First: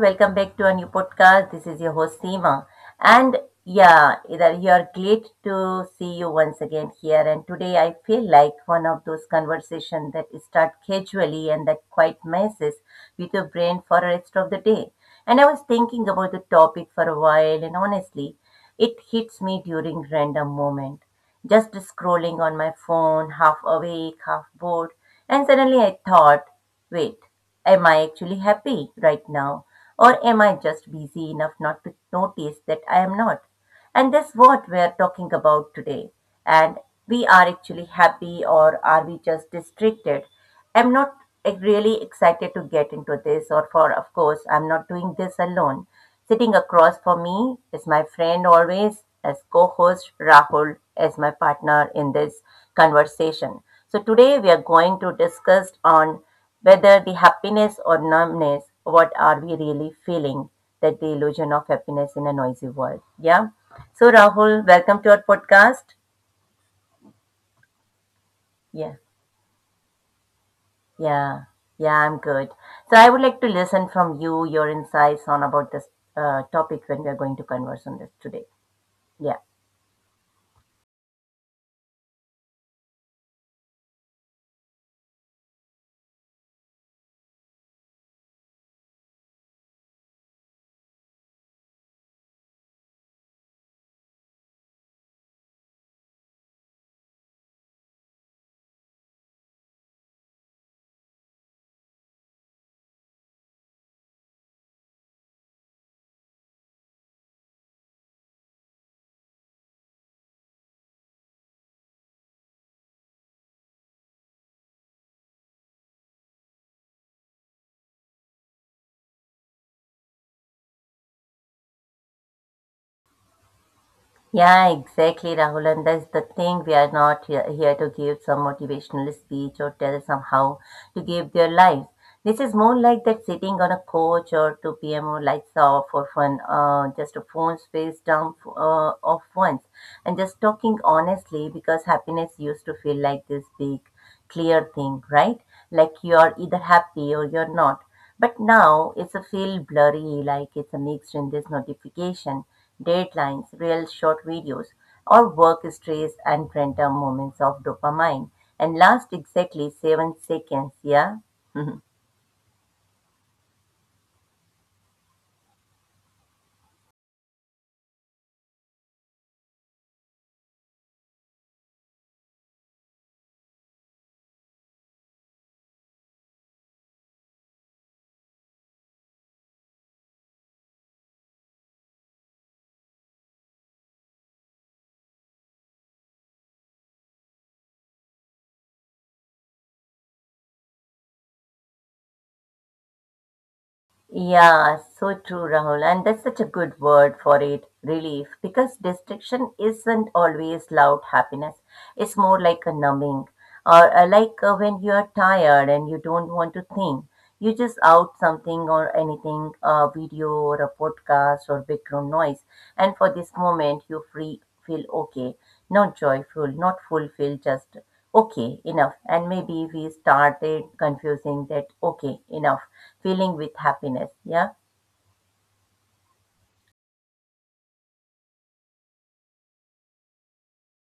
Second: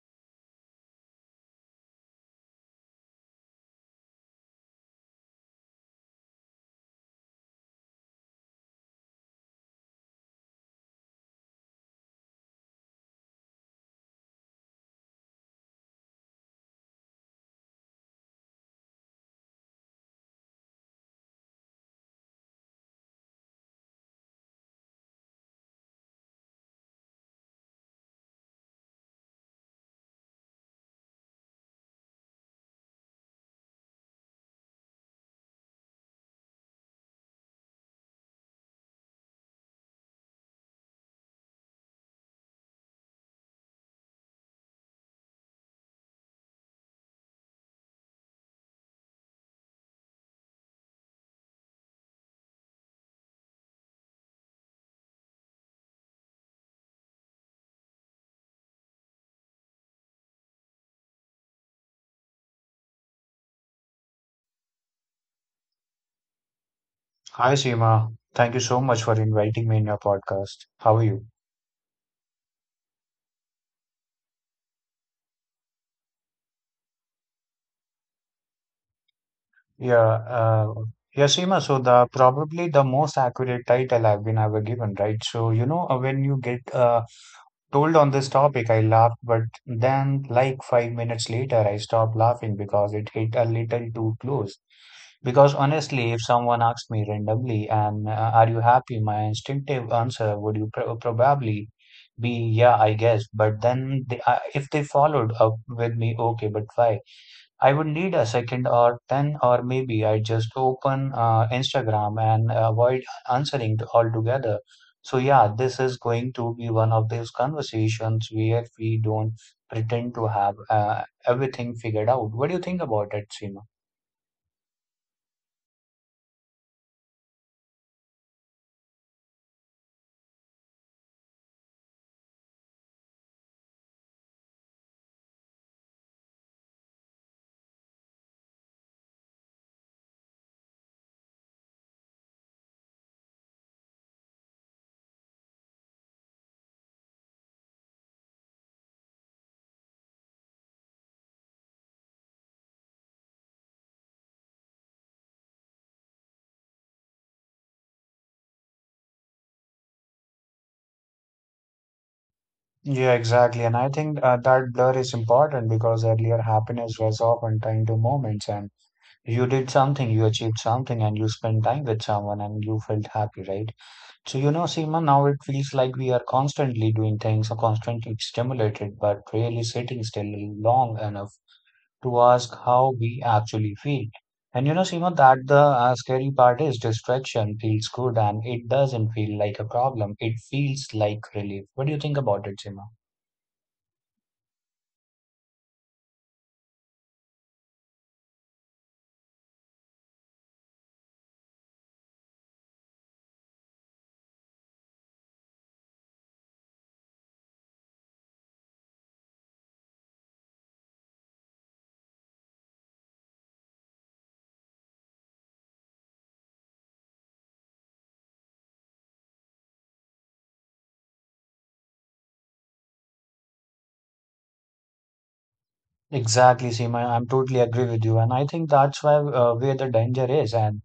welcome back to a new podcast. This is your host Seema. And yeah, either you're great to see you once again here. And today I feel like one of those conversations that start casually and that quite messes with your brain for the rest of the day. And I was thinking about the topic for a while and honestly, it hits me during random moment just scrolling on my phone, half awake, half bored. And suddenly I thought, wait, am I actually happy right now? Or am I just busy enough not to notice that I am not? And that's what we are talking about today. And we are actually happy, or are we just distracted? I'm not like, really excited to get into this, or for, of course, I'm not doing this alone. Sitting across for me is my friend always, as co host Rahul, as my partner in this conversation. So, today we are going to discuss on whether the happiness or numbness, what are we really feeling, that the illusion of happiness in a noisy world. Yeah. So, Rahul, welcome to our podcast. Hi, Seema. Thank you so Yeah. much for inviting me in your podcast. How are you? Yeah, yeah, I'm good. So I would like to listen from you your insights on about this topic when we are going to converse on this today. Yeah, Yeah, uh, yeah, Seema. So the probably the most accurate title I've been ever given, right? So you know when you get told on this topic, I laughed, but then, like 5 minutes later, I stopped laughing because it hit a little too close. Because honestly, if someone asked me randomly, and are you happy, my instinctive answer would you probably be, yeah, I guess. But then, if they followed up with me, okay, but why? I would need a second or 10, or maybe I just open Instagram and avoid altogether. So, yeah, this is going to be one of those conversations where we don't pretend to have everything figured out. What do you think about it, Seema? yeah, exactly, Rahul. And that's the thing. We are not here to give some motivational speech or tell somehow to give their lives. This is more like that sitting on a couch or 2 p.m. or lights off for fun, just a phone face down off once, and just talking honestly because happiness used to feel like this big clear thing, right? Like you're either happy or you're not. But now it's a feel blurry, like it's a mix in this notification, deadlines, real short videos, or work stress and random moments of dopamine. And last exactly 7 seconds, yeah? Yeah, exactly. And I think that blur is important because earlier happiness was often tied to moments and you did something, you achieved something, and you spent time with someone and you felt happy, right? So, you know, Seema, now it feels like we are constantly doing things or constantly stimulated, but really sitting still long enough to ask how we actually feel. And you know, Seema, that the scary part is distraction feels good and it doesn't feel like a problem. It feels like relief. What do you think about it, Seema? Yeah, so true, Rahul. And that's such a good word for it, relief, because distraction isn't always loud happiness. It's more like a numbing, or like when you're tired and you don't want to think. You just out something or anything, a video or a podcast or background noise, and for this moment you free feel okay, not joyful, not fulfilled, just okay enough. And maybe we started confusing that okay enough filling with happiness. Yeah. Exactly, Seema. I'm totally agree with you, and I think that's why where the danger is, and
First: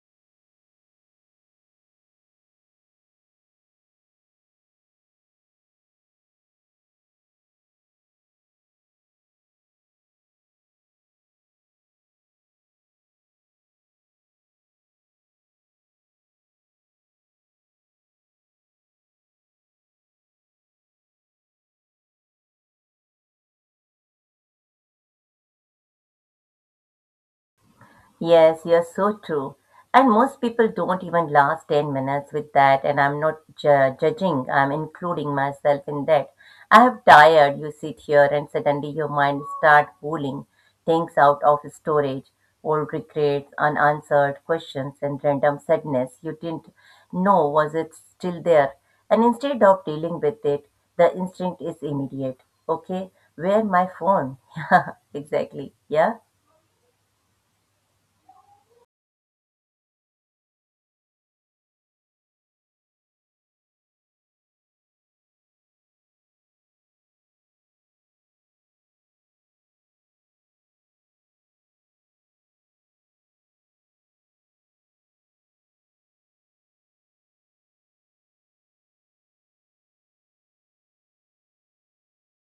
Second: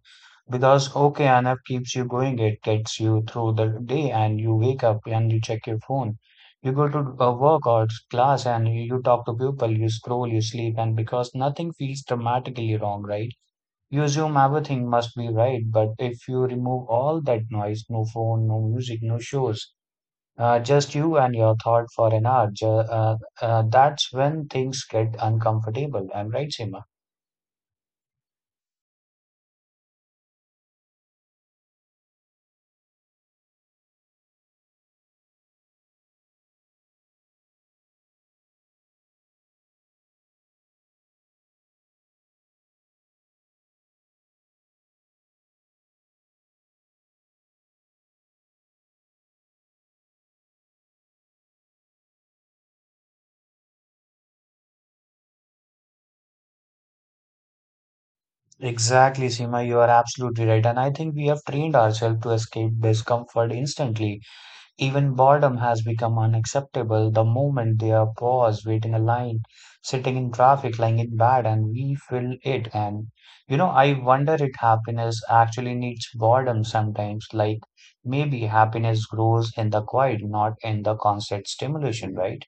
because okay, enough keeps you going, it gets you through the day, and you wake up and you check your phone, you go to work or class, and you talk to people, you scroll, you sleep, and because nothing feels dramatically wrong, right? You assume everything must be right, but if you remove all that noise, no phone, no music, no shows. Just you and your thought for an hour. That's when things get uncomfortable. I'm right, Seema. Yes, you're so true. And most people don't even last 10 minutes with that. And I'm not judging, I'm including myself in that. I have tired. You sit here and suddenly your mind start pulling things out of storage, old regrets, unanswered questions, and random sadness you didn't know was it still there. And instead of dealing with it, the instinct is immediate. Okay, where my phone? Yeah, exactly. Yeah. Exactly, Seema. You are absolutely right. And I think we have trained ourselves to escape discomfort instantly. Even boredom has become unacceptable the moment they are paused, waiting a line, sitting in traffic, lying in bed, and we feel it. And you know, I wonder if happiness actually needs boredom sometimes. Like maybe happiness grows in the quiet, not in the constant stimulation, right?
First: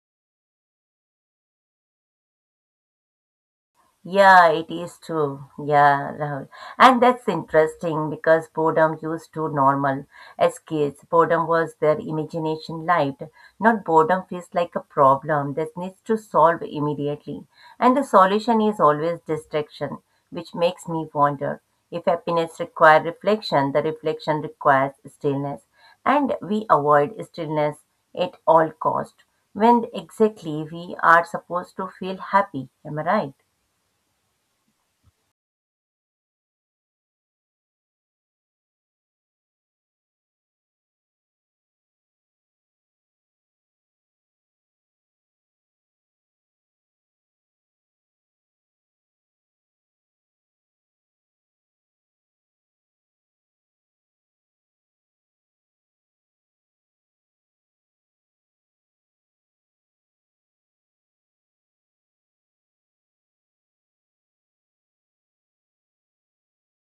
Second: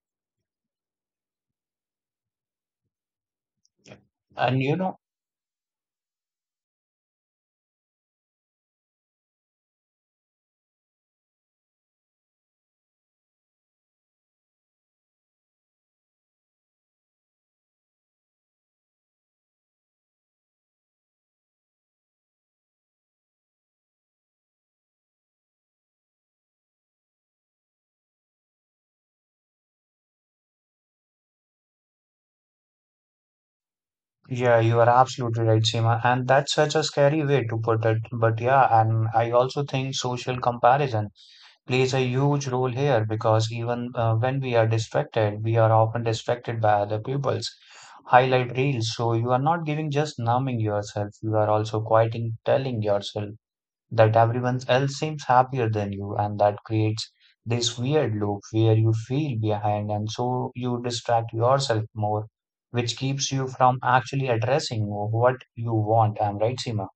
Yeah, And it you know, is true. Yeah, Rahul. And that's interesting because boredom used to normal as kids. Boredom was their imagination lived. Not boredom feels like a problem that needs to solve immediately. And the solution is always distraction, which makes me wonder if happiness requires reflection, the reflection requires stillness. And we avoid stillness at all cost when exactly we are supposed to feel happy. Am I right? yeah, you are absolutely right, Seema. And that's such a scary way to put it. But yeah, and I also think social comparison plays a huge role here because even when we are distracted, we are often distracted by other people's highlight reels. So you are not giving just numbing yourself, you are also quieting, telling yourself that everyone else seems happier than you, and that creates this weird loop where you feel behind, and so you distract yourself more, which keeps you from actually addressing what you want. I'm right, Seema.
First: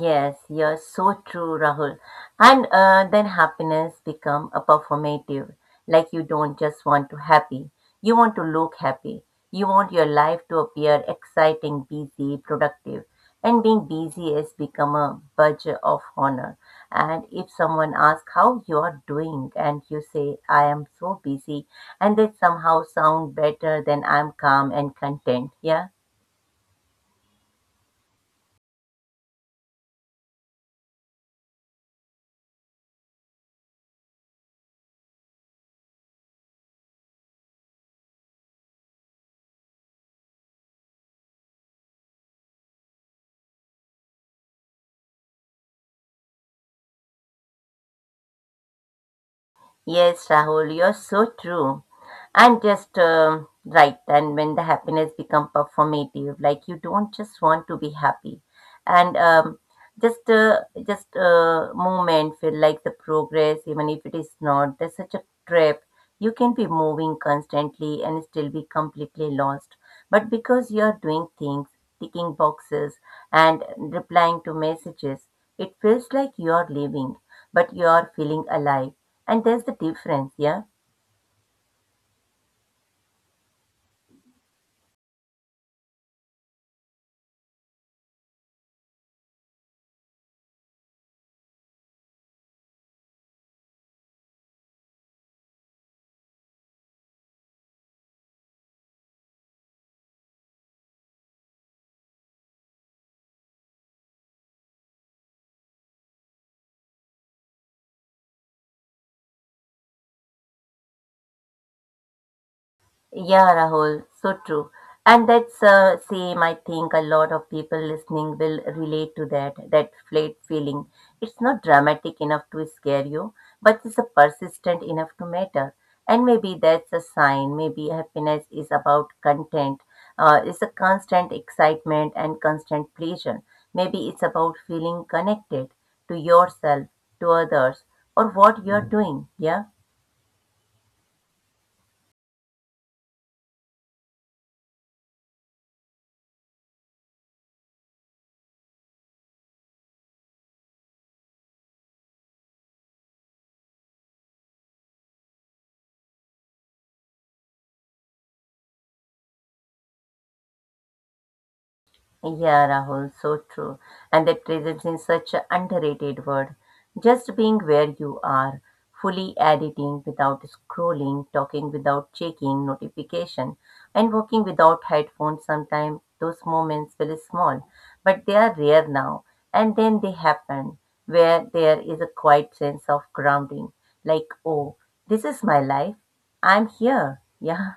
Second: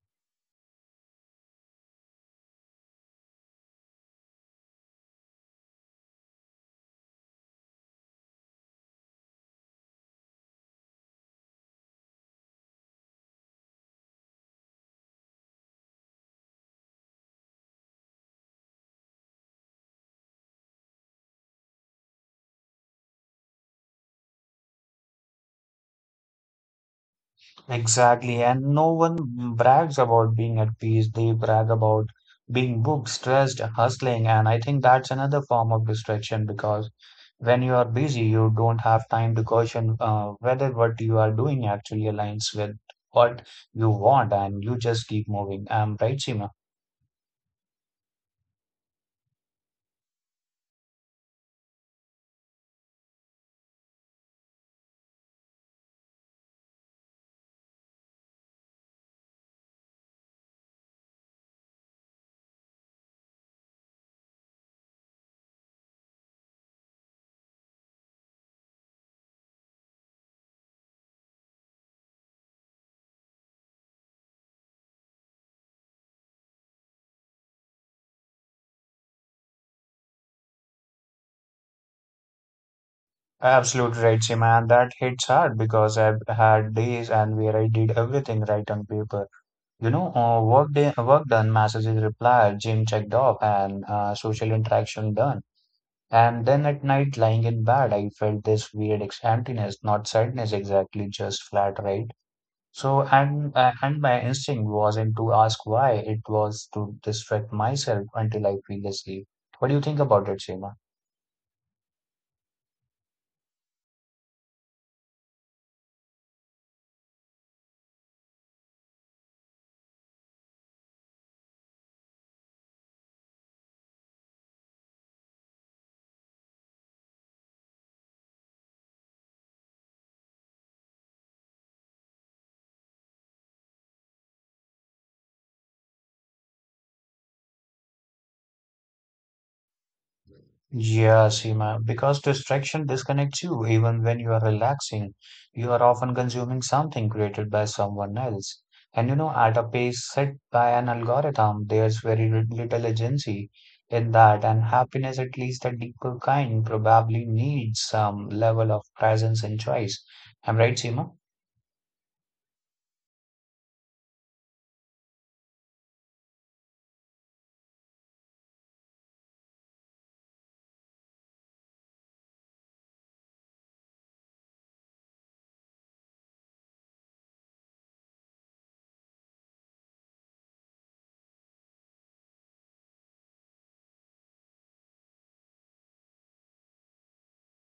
Yes, you're so true, Rahul. And then happiness become a performative. Like you don't just want to happy, you want to look happy. You want your life to appear exciting, busy, productive. And being busy has become a badge of honor. And if someone asks how you are doing, and you say, I am so busy, and they somehow sound better than I'm calm and content. Yeah. Exactly, and no one brags about being at peace. They brag about being booked, stressed, hustling, and I think that's another form of distraction because when you are busy, you don't have time to question whether what you are doing actually aligns with what you want, and you just keep moving. I right, Seema? Yes, Rahul, you're so true. And just right. And when the happiness become performative, like you don't just want to be happy, and just uh, just movement feel like the progress, even if it is not. There's such a trip. You can be moving constantly and still be completely lost. But because you are doing things, ticking boxes, and replying to messages, it feels like you are living, but you are feeling alive and there's the difference, yeah? Absolutely right, Seema, and that hits hard because I've had days and where I did everything right on paper. You know, work day, work done, messages replied, gym checked off, and social interaction done. And then at night, lying in bed, I felt this weird emptiness, not sadness exactly, just flat, right? So, and my instinct wasn't to ask why, it was to distract myself until I feel asleep. What do you think about it, Seema? Yeah, Rahul, so true. And that's same, I think a lot of people listening will relate to that flat feeling. It's not dramatic enough to scare you, but it's a persistent enough to matter. And maybe that's a sign. Maybe happiness is about content. It's a constant excitement and constant pleasure. Maybe it's about feeling connected to yourself, to others, or what you're doing, yeah? Yeah, Seema, because distraction disconnects you even when you are relaxing. You are often consuming something created by someone else. And you know, at a pace set by an algorithm, there's very little agency in that, and happiness, at least the deeper kind, probably needs some level of presence and choice. Am I right, Seema? Yeah, Rahul, so true. And that presence is such an underrated word. Just being where you are, fully editing without scrolling, talking without checking notification, and working without headphones. Sometimes those moments feel small, but they are rare now. And then they happen where there is a quiet sense of grounding, like, oh, this is my life. I'm here. Yeah.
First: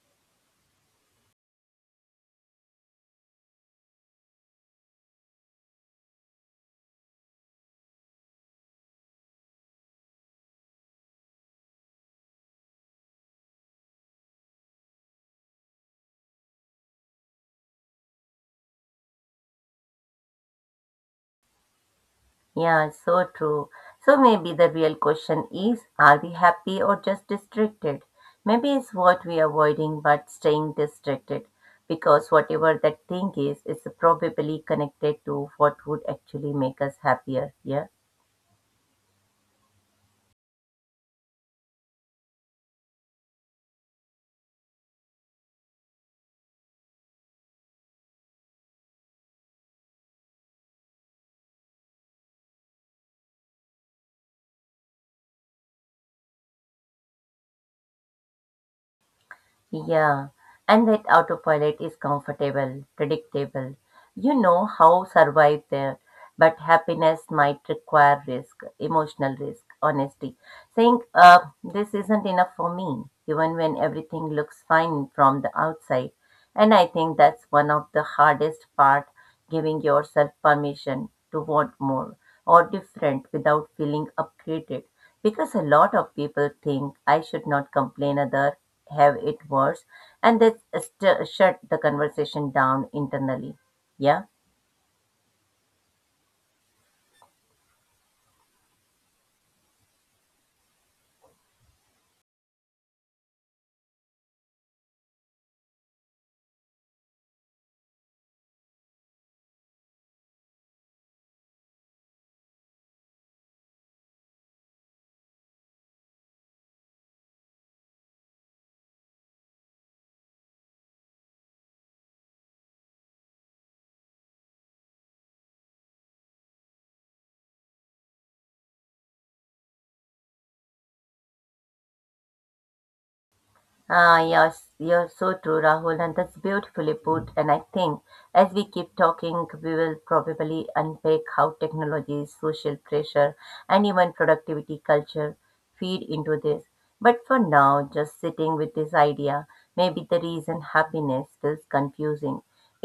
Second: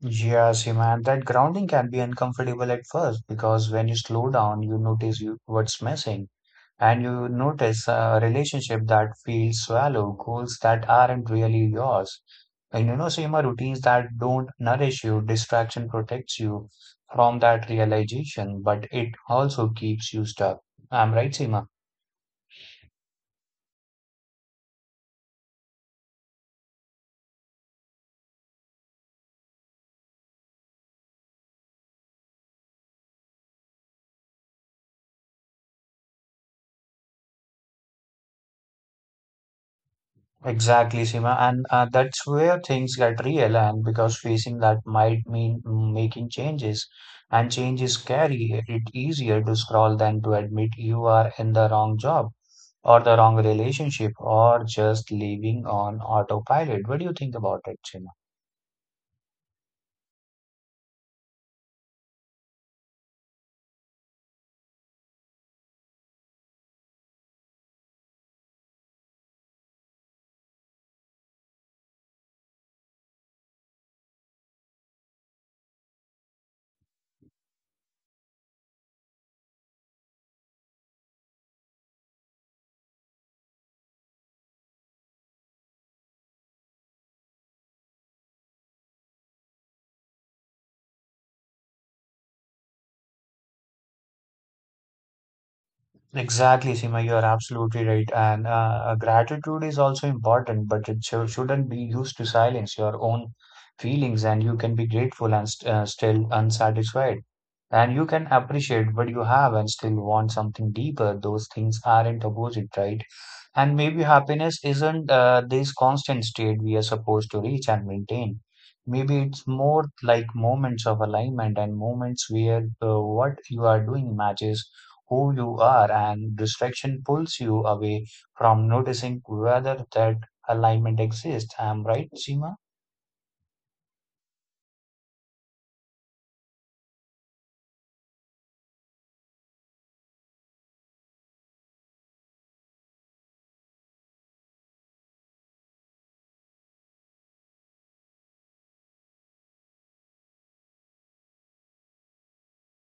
Yeah, Seema, and that grounding can be uncomfortable at first because when you slow down, you notice what's missing. And you notice a relationship that feels shallow, goals that aren't really yours. And you know, Seema, routines that don't nourish you, distraction protects you from that realization, but it also keeps you stuck. I'm right, Seema? Yeah, so true. So maybe the real question is, are we happy or just distracted? Maybe it's what we are avoiding but staying distracted because whatever that thing is, it's probably connected to what would actually make us happier. Yeah. Exactly, Sima, and that's where things get real. And because facing that might mean making changes, and changes carry it easier to scroll than to admit you are in the wrong job or the wrong relationship or just living on autopilot. What do you think about it, Sima? Yeah, and that autopilot is comfortable, predictable. You know how survive there, but happiness might require risk, emotional risk, honesty. Saying, this isn't enough for me, even when everything looks fine from the outside. And I think that's one of the hardest part, giving yourself permission to want more or different without feeling upgraded. Because a lot of people think I should not complain other have it worse and they shut the conversation down internally, yeah. Exactly, Sima, you are absolutely right. And Gratitude is also important, but it shouldn't be used to silence your own feelings. And you can be grateful and st still unsatisfied. And you can appreciate what you have and still want something deeper. Those things aren't opposite, right? And maybe happiness isn't this constant state we are supposed to reach and maintain. Maybe it's more like moments of alignment and moments where what you are doing matches who you are, and distraction pulls you away from noticing whether that alignment exists. I'm right, Seema? Yes, you're so true, Rahul. And that's beautifully put, and I think as we keep talking, we will probably unpack how technology, social pressure, and even productivity culture feed into this. But for now, just sitting with this idea, maybe the reason happiness feels confusing,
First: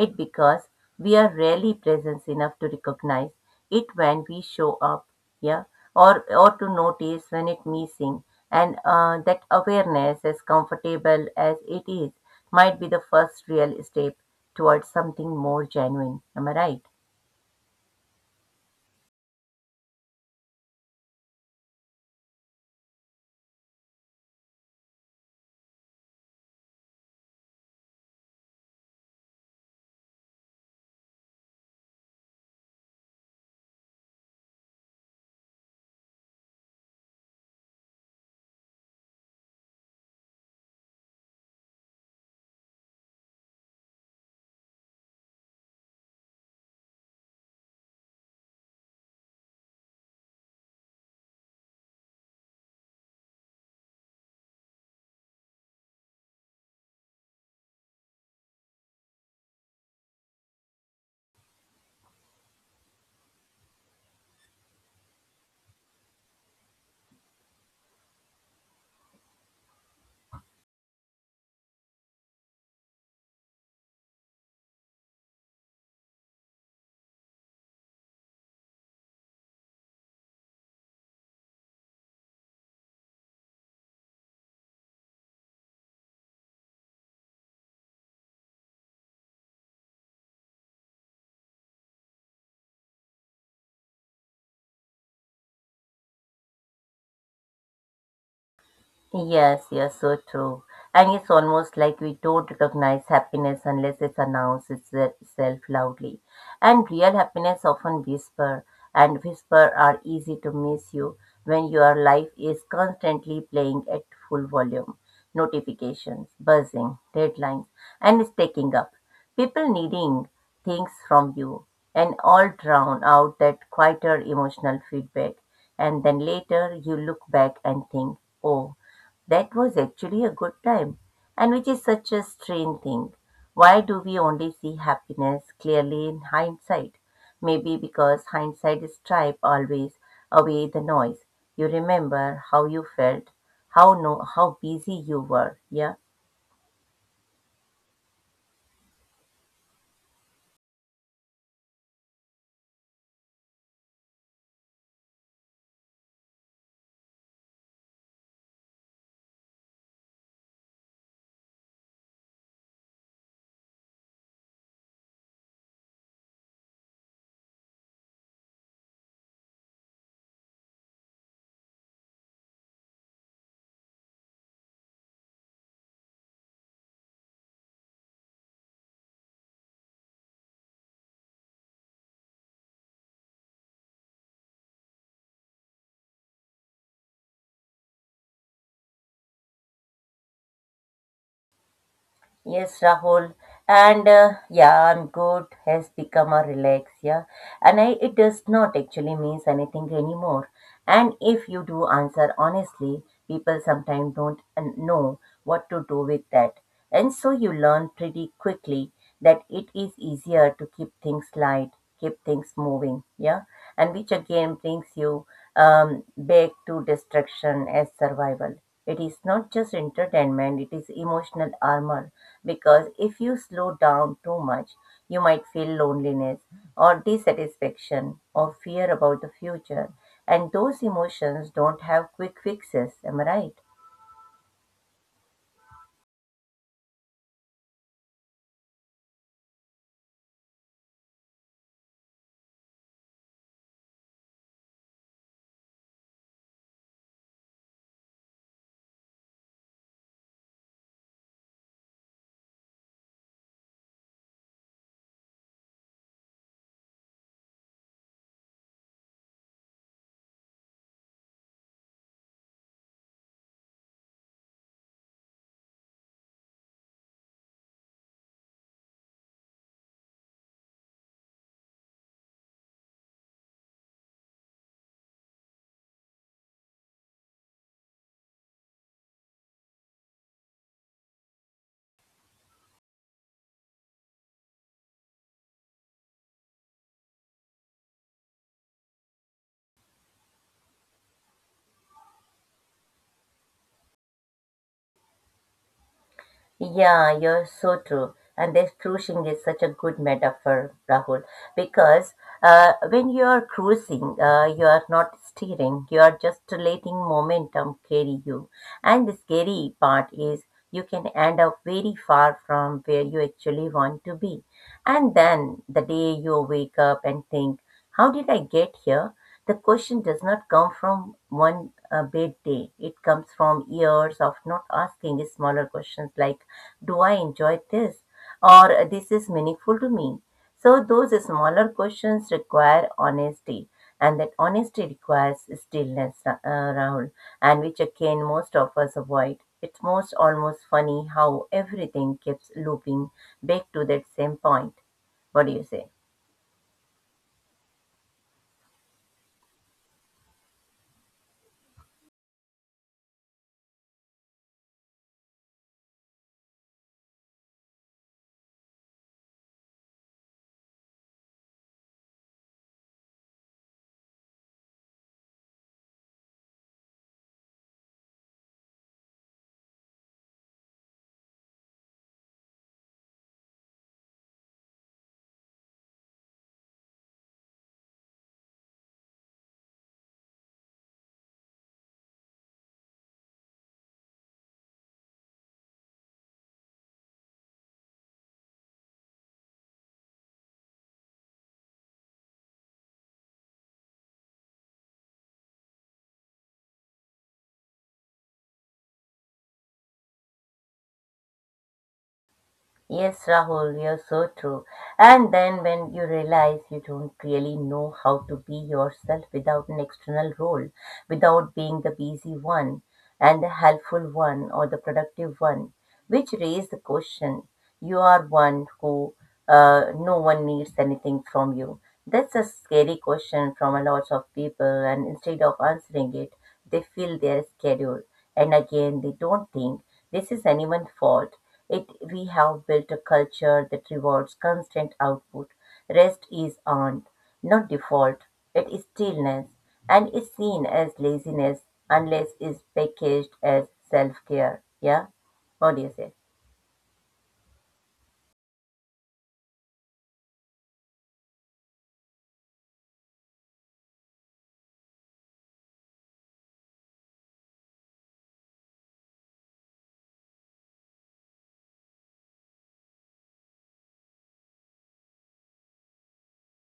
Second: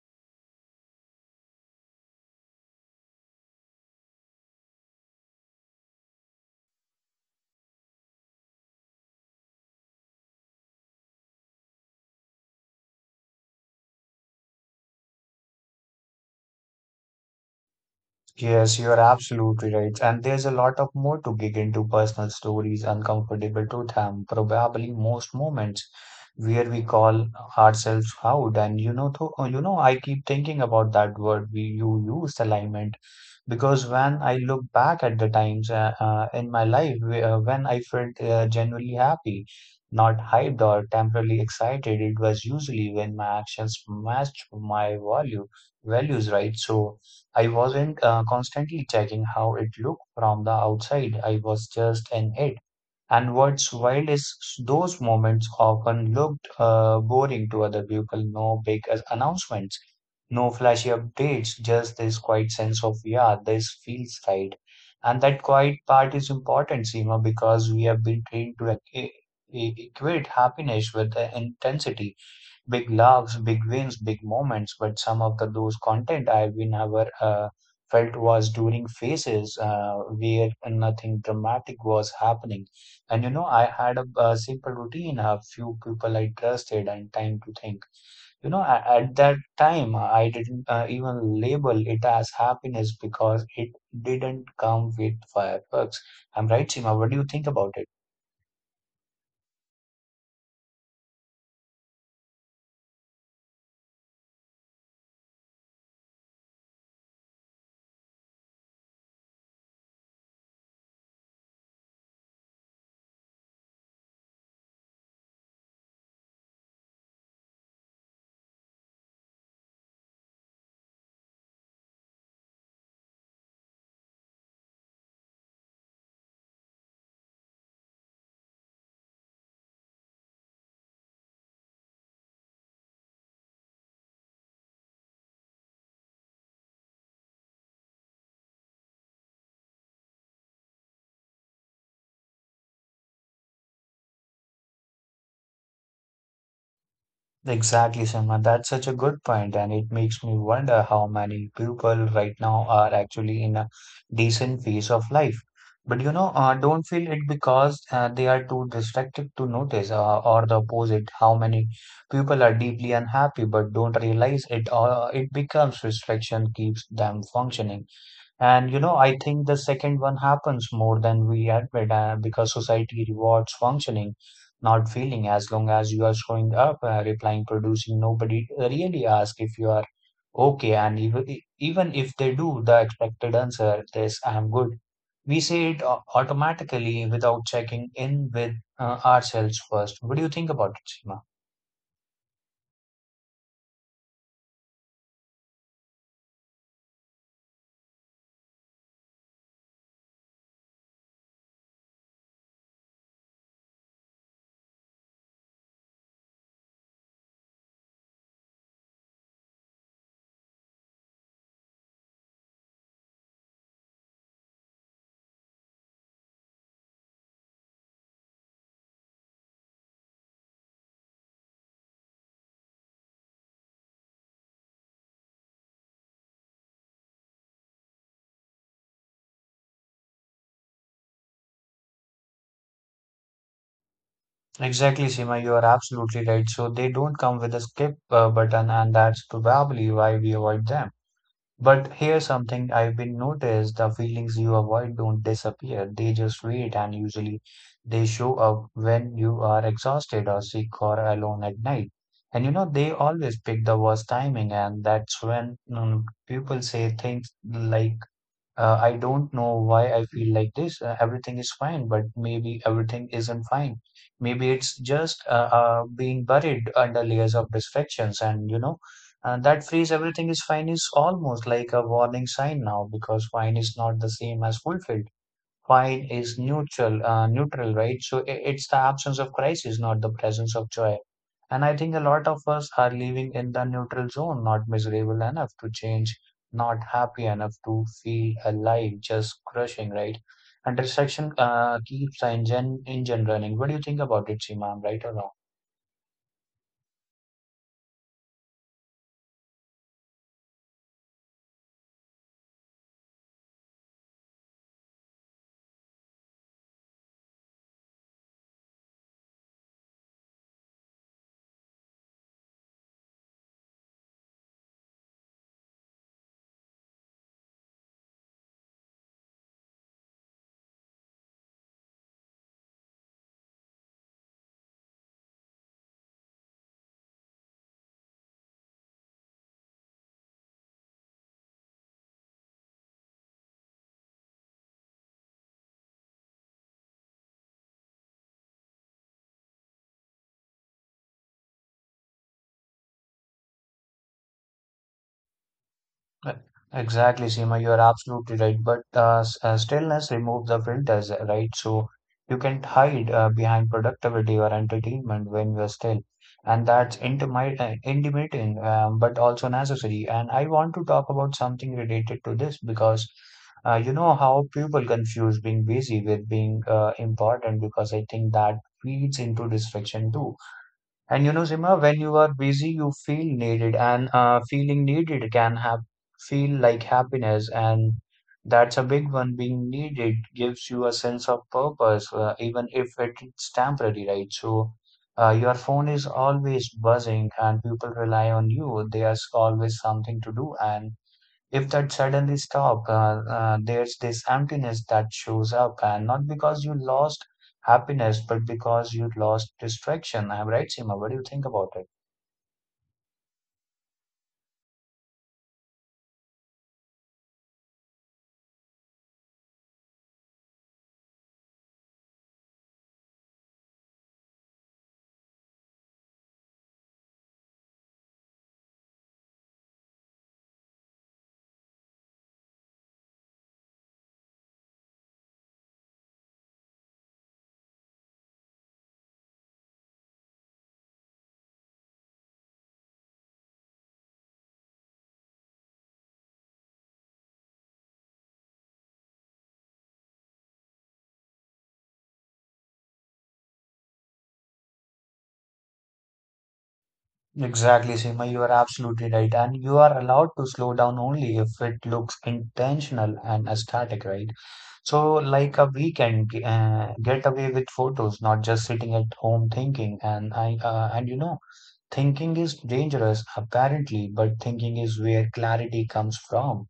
it because we are rarely present enough to recognize it when we show up, yeah, or to notice when it's missing. And that awareness, as comfortable as it is, might be the first real step towards something more genuine. Am I right? Yes, you're absolutely right. And there's a lot of more to dig into personal stories, uncomfortable truth, and probably most moments where we call ourselves out. And you know, I keep thinking about that word we you used, alignment, because when I look back at the times in my life when I felt genuinely happy, not hyped or temporarily excited, it was usually when my actions matched my value values, right? So I wasn't constantly checking how it looked from the outside. I was just in it. And what's wild is those moments often looked boring to other people. No big announcements, no flashy updates, just this quiet sense of, yeah, this feels right. And that quiet part is important, Seema, because we have been trained to equate happiness with the intensity big loves, big wins, big moments, but some of the those content I've been ever felt was during phases where nothing dramatic was happening. And you know, I had a simple routine, a few people I trusted, and time to think. You know, at that time, I didn't even label it as happiness because it didn't come with fireworks. I'm right, Sima. What do you think about it? Yes, yes, so true. And it's almost like we don't recognize happiness unless it announces itself loudly. And real happiness often whisper, and whisper are easy to miss you when your life is constantly playing at full volume. Notifications, buzzing, deadlines, and stacking up. People needing things from you, and all drown out that quieter emotional feedback. And then later you look back and think, oh, that was actually a good time, and which is such a strange thing. Why do we only see happiness clearly in hindsight? Maybe because hindsight is stripe always away the noise. You remember how you felt, how no, how busy you were. Yeah. Exactly, Simran. That's such a good point, and it makes me wonder how many people right now are actually in a decent phase of life. But you know, don't feel it because they are too distracted to notice, or the opposite. How many people are deeply unhappy but don't realize it, or it becomes distraction keeps them functioning. And you know, I think the second one happens more than we admit because society rewards functioning, not feeling. As long as you are showing up, replying, producing, nobody really asks if you are okay. Even if they do, the expected answer is, I am good. We say it automatically without checking in with ourselves first. What do you think about it, Seema? Yes, Rahul. And yeah, I'm good has become a relax, yeah. And it does not actually means anything anymore. And if you do answer honestly, people sometimes don't know what to do with that. And so you learn pretty quickly that it is easier to keep things light, keep things moving, yeah. And which again brings you back to destruction as survival. It is not just entertainment, it is emotional armor because if you slow down too much, you might feel loneliness or dissatisfaction or fear about the future. And those emotions don't have quick fixes, am I right? Exactly, Seema, you are absolutely right. So they don't come with a skip button, and that's probably why we avoid them. But here's something I've been noticed, the feelings you avoid don't disappear. They just wait and usually they show up when you are exhausted or sick or alone at night. And you know, they always pick the worst timing and that's when people say things like I don't know why I feel like this. Everything is fine, but maybe everything isn't fine. Maybe it's just being buried under layers of distractions, and you know, that phrase "everything is fine" is almost like a warning sign now because fine is not the same as fulfilled. Fine is neutral, neutral, right? So it's the absence of crisis, not the presence of joy. And I think a lot of us are living in the neutral zone, not miserable enough to change, not happy enough to feel alive, just crushing, right? And distraction keeps the engine running. What do you think about it, Seema? I'm right or wrong? Yeah, you're so true. And this cruising is such a good metaphor, Rahul, because when you are cruising, you are not steering, you are just letting momentum carry you. And the scary part is you can end up very far from where you actually want to be. And then the day you wake up and think, how did I get here? The question does not come from one bad day. It comes from years of not asking smaller questions like, do I enjoy this? Or this is meaningful to me? So, those smaller questions require honesty, and that honesty requires stillness, Rahul, and which again most of us avoid. It's most almost funny how everything keeps looping back to that same point. What do you say? Uh, Exactly, Seema, you are absolutely right. But stillness removes the filters, right? So you can't hide behind productivity or entertainment when you're still. And that's intimidating, but also necessary. And I want to talk about something related to this because you know how people confuse being busy with being important, because I think that feeds into distraction too. And you know, Zima, when you are busy, you feel needed, and feeling needed can have feel like happiness, and that's a big one. Being needed gives you a sense of purpose, even if it's temporary, right? So, your phone is always buzzing, and people rely on you. There's always something to do, and if that suddenly stop there's this emptiness that shows up, and not because you lost happiness but because you lost distraction. I'm right, Seema, what do you think about it? Yes, Rahul, you're so true. And then when you realize you don't really know how to be yourself without an external role, without being the busy one and the helpful one or the productive one, which raise the question, you are one who no one needs anything from you. That's a scary question from a lot of people, and instead of answering it, they fill their schedule. And again, they don't think this is anyone's fault. It we have built a culture that rewards constant output. Rest is earned, not default. It is stillness, and is seen as laziness unless it's packaged as self-care. Yeah, what do you say? Exactly, Seema, you are absolutely right. And you are allowed to slow down only if it looks intentional and aesthetic, right? So, like a weekend getaway with photos, not just sitting at home thinking. And and you know, thinking is dangerous apparently, but thinking is where clarity comes from.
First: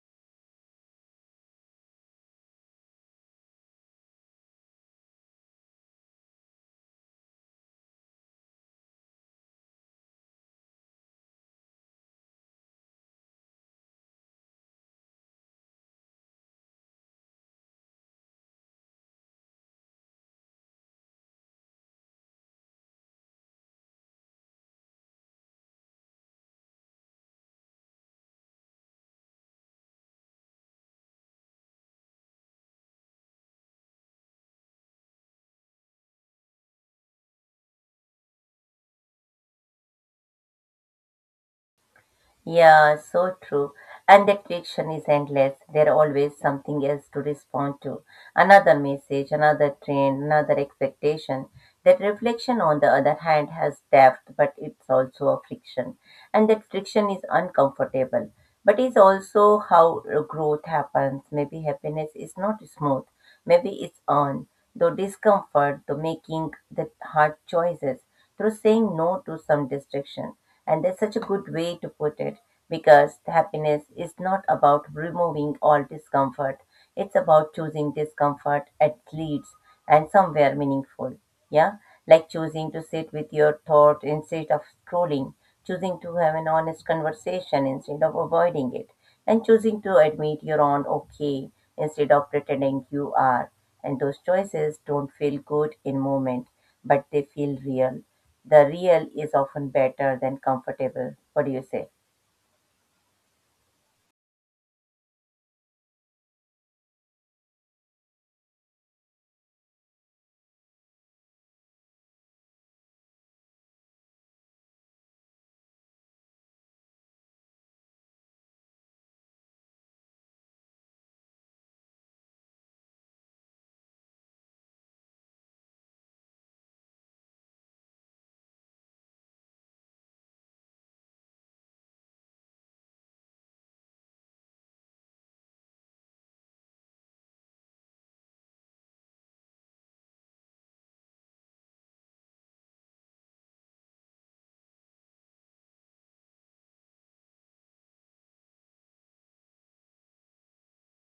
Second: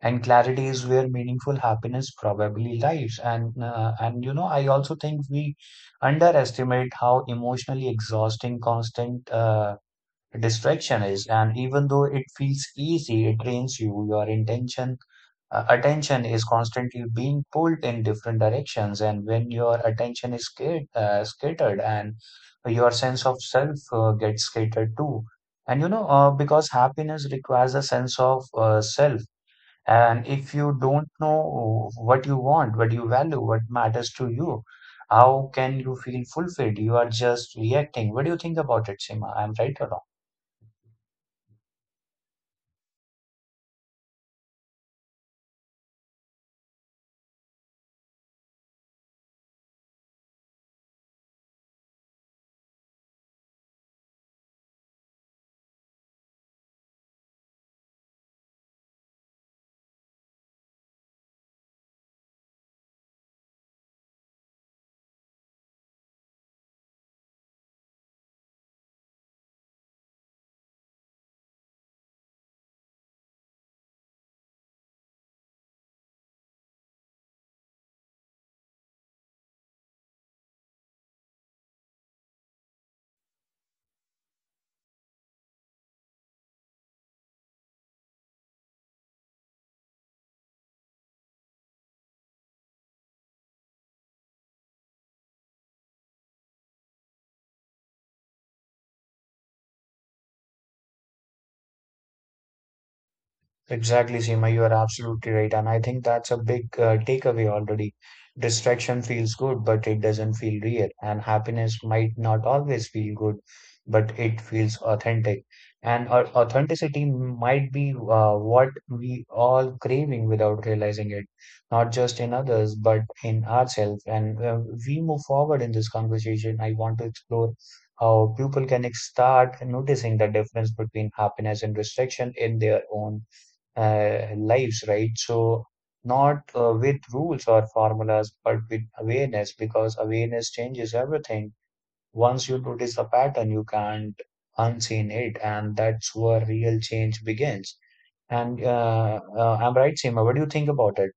And clarity is where meaningful happiness probably lies. And and you know, I also think we underestimate how emotionally exhausting constant distraction is. And even though it feels easy, it drains you. Your intention, attention, is constantly being pulled in different directions, and when your attention is scattered, and your sense of self gets scattered too. And you know, because happiness requires a sense of self. And if you don't know what you want, what you value, what matters to you, how can you feel fulfilled? You are just reacting. What do you think about it, Seema? I'm right or wrong? Yeah, so true. And that friction is endless. There are always something else to respond to. Another message, another trend, another expectation. That reflection, on the other hand, has depth, but it's also a friction. And that friction is uncomfortable. But it's also how growth happens. Maybe happiness is not smooth. Maybe it's earned, though discomfort, though making the hard choices, through saying no to some distraction. And that's such a good way to put it because happiness is not about removing all discomfort. It's about choosing discomfort at least and somewhere meaningful. Yeah, like choosing to sit with your thought instead of scrolling, choosing to have an honest conversation instead of avoiding it, and choosing to admit you're on okay instead of pretending you are. And those choices don't feel good in moment, but they feel real. The real is often better than comfortable. What do you say? Exactly, Seema, you are absolutely right. And I think that's a big takeaway already. Distraction feels good, but it doesn't feel real. And happiness might not always feel good, but it feels authentic. And authenticity might be what we all craving without realizing it, not just in others, but in ourselves. And we move forward in this conversation. I want to explore how people can start noticing the difference between happiness and restriction in their own lives, right? So, not with rules or formulas, but with awareness, because awareness changes everything. Once you notice a pattern, you can't unseen it, and that's where real change begins. And I'm right, Seema. What do you think about it?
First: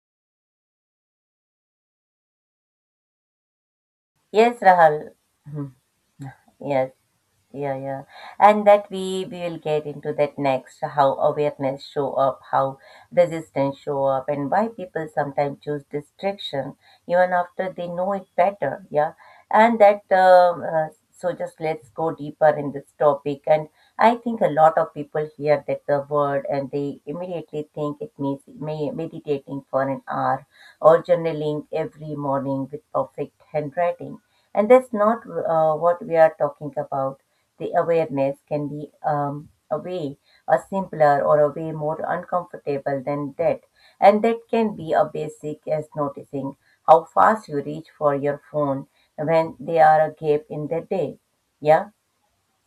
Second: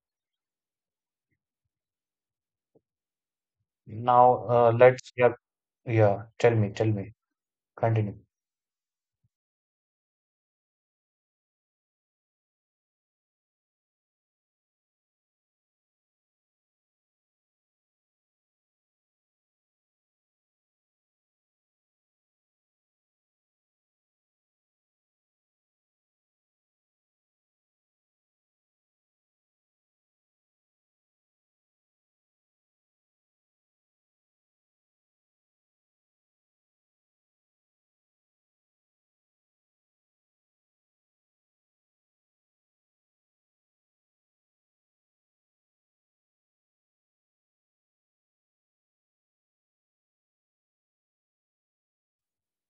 Now, Yes, let's, Rahul. yeah, yeah, tell Yes. me, Yeah, yeah. continue. And that we will get into that next, how awareness show up, how resistance show up, and why people sometimes choose distraction even after they know it better. Yeah. And that so just let's go deeper in this topic. And I think a lot of people hear that the word and they immediately think it means meditating for an hour or journaling every morning with perfect handwriting. And that's not what we are talking about the awareness can be a way a simpler or a way more uncomfortable than that. And that can be a basic as noticing how fast you reach for your phone when there are a gap in the day. Yeah.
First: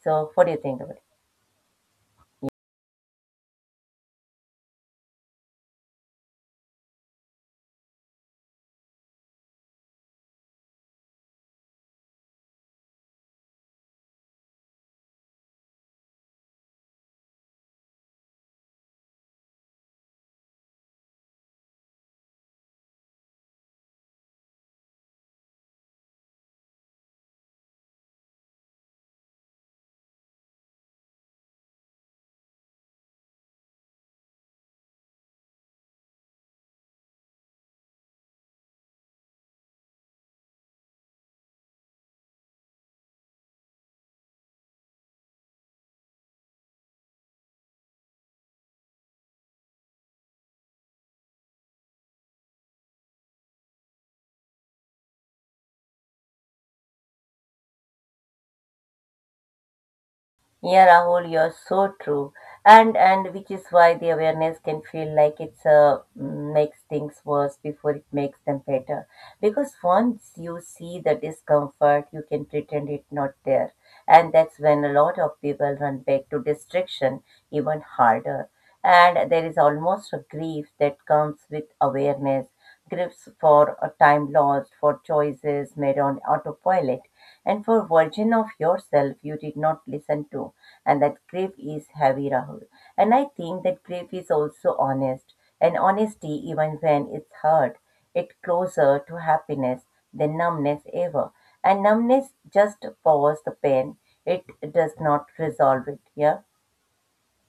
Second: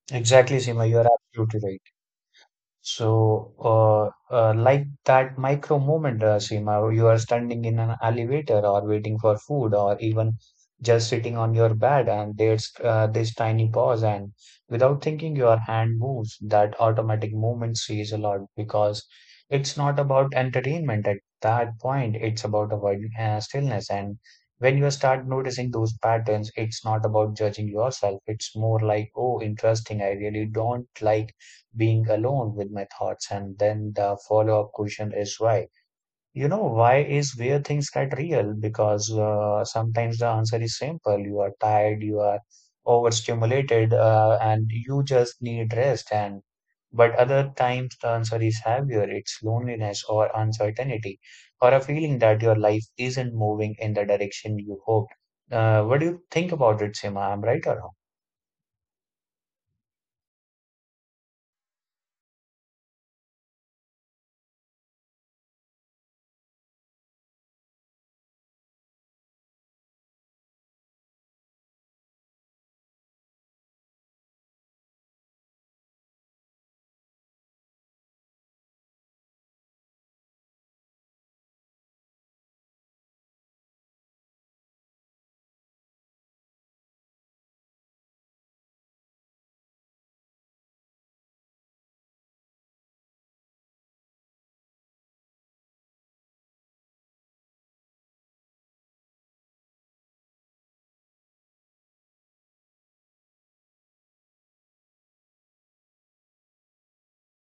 So what do you Exactly, think Seema, about it? you're absolutely right. So, like that micro moment, Seema, you are standing in an elevator or waiting for food or even just sitting on your bed, and there's this tiny pause, and without thinking, your hand moves. That automatic movement says a lot because it's not about entertainment at that point, it's about avoiding stillness. And when you start noticing those patterns, it's not about judging yourself, it's more like, oh, interesting, I really don't like being alone with my thoughts. And then the follow-up question is why? You know, why is where things get real? Because sometimes the answer is simple. You are tired, you are overstimulated, and you just need rest. And but other times the answer is heavier. It's loneliness or uncertainty, or a feeling that your life isn't moving in the direction you hoped. What do you think about it, Sima? I'm right or wrong? Yeah, Rahul, you're so true, and which is why the awareness can feel like it's mm, makes things worse before it makes them better. Because once you see the discomfort, you can pretend it not there, and that's when a lot of people run back to distraction even harder. And there is almost a grief that comes with awareness, griefs for a time lost, for choices made on autopilot and for version of yourself you did not listen to. And that grief is heavy, Rahul. And I think that grief is also honest. And honesty, even when it's hard, it's closer to happiness than numbness ever. And numbness just powers the pain. It does not resolve it. Yeah?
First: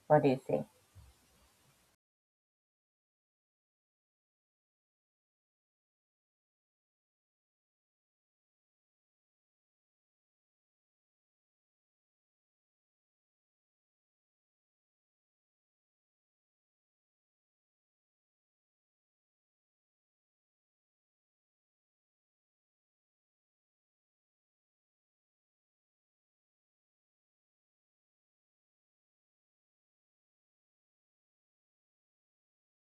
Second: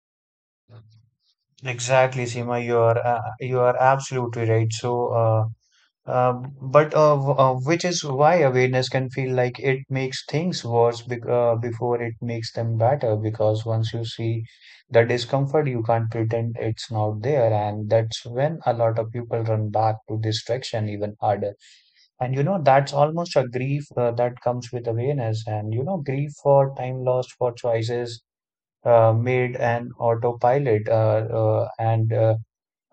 What do you say? Exactly, Seema, you are absolutely right. So, which is why awareness can feel like it makes things worse bec before it makes them better. Because once you see the discomfort, you can't pretend it's not there. And that's when a lot of people run back to distraction even harder. And you know, that's almost a grief that comes with awareness. And you know, grief for time lost, for choices made an autopilot, and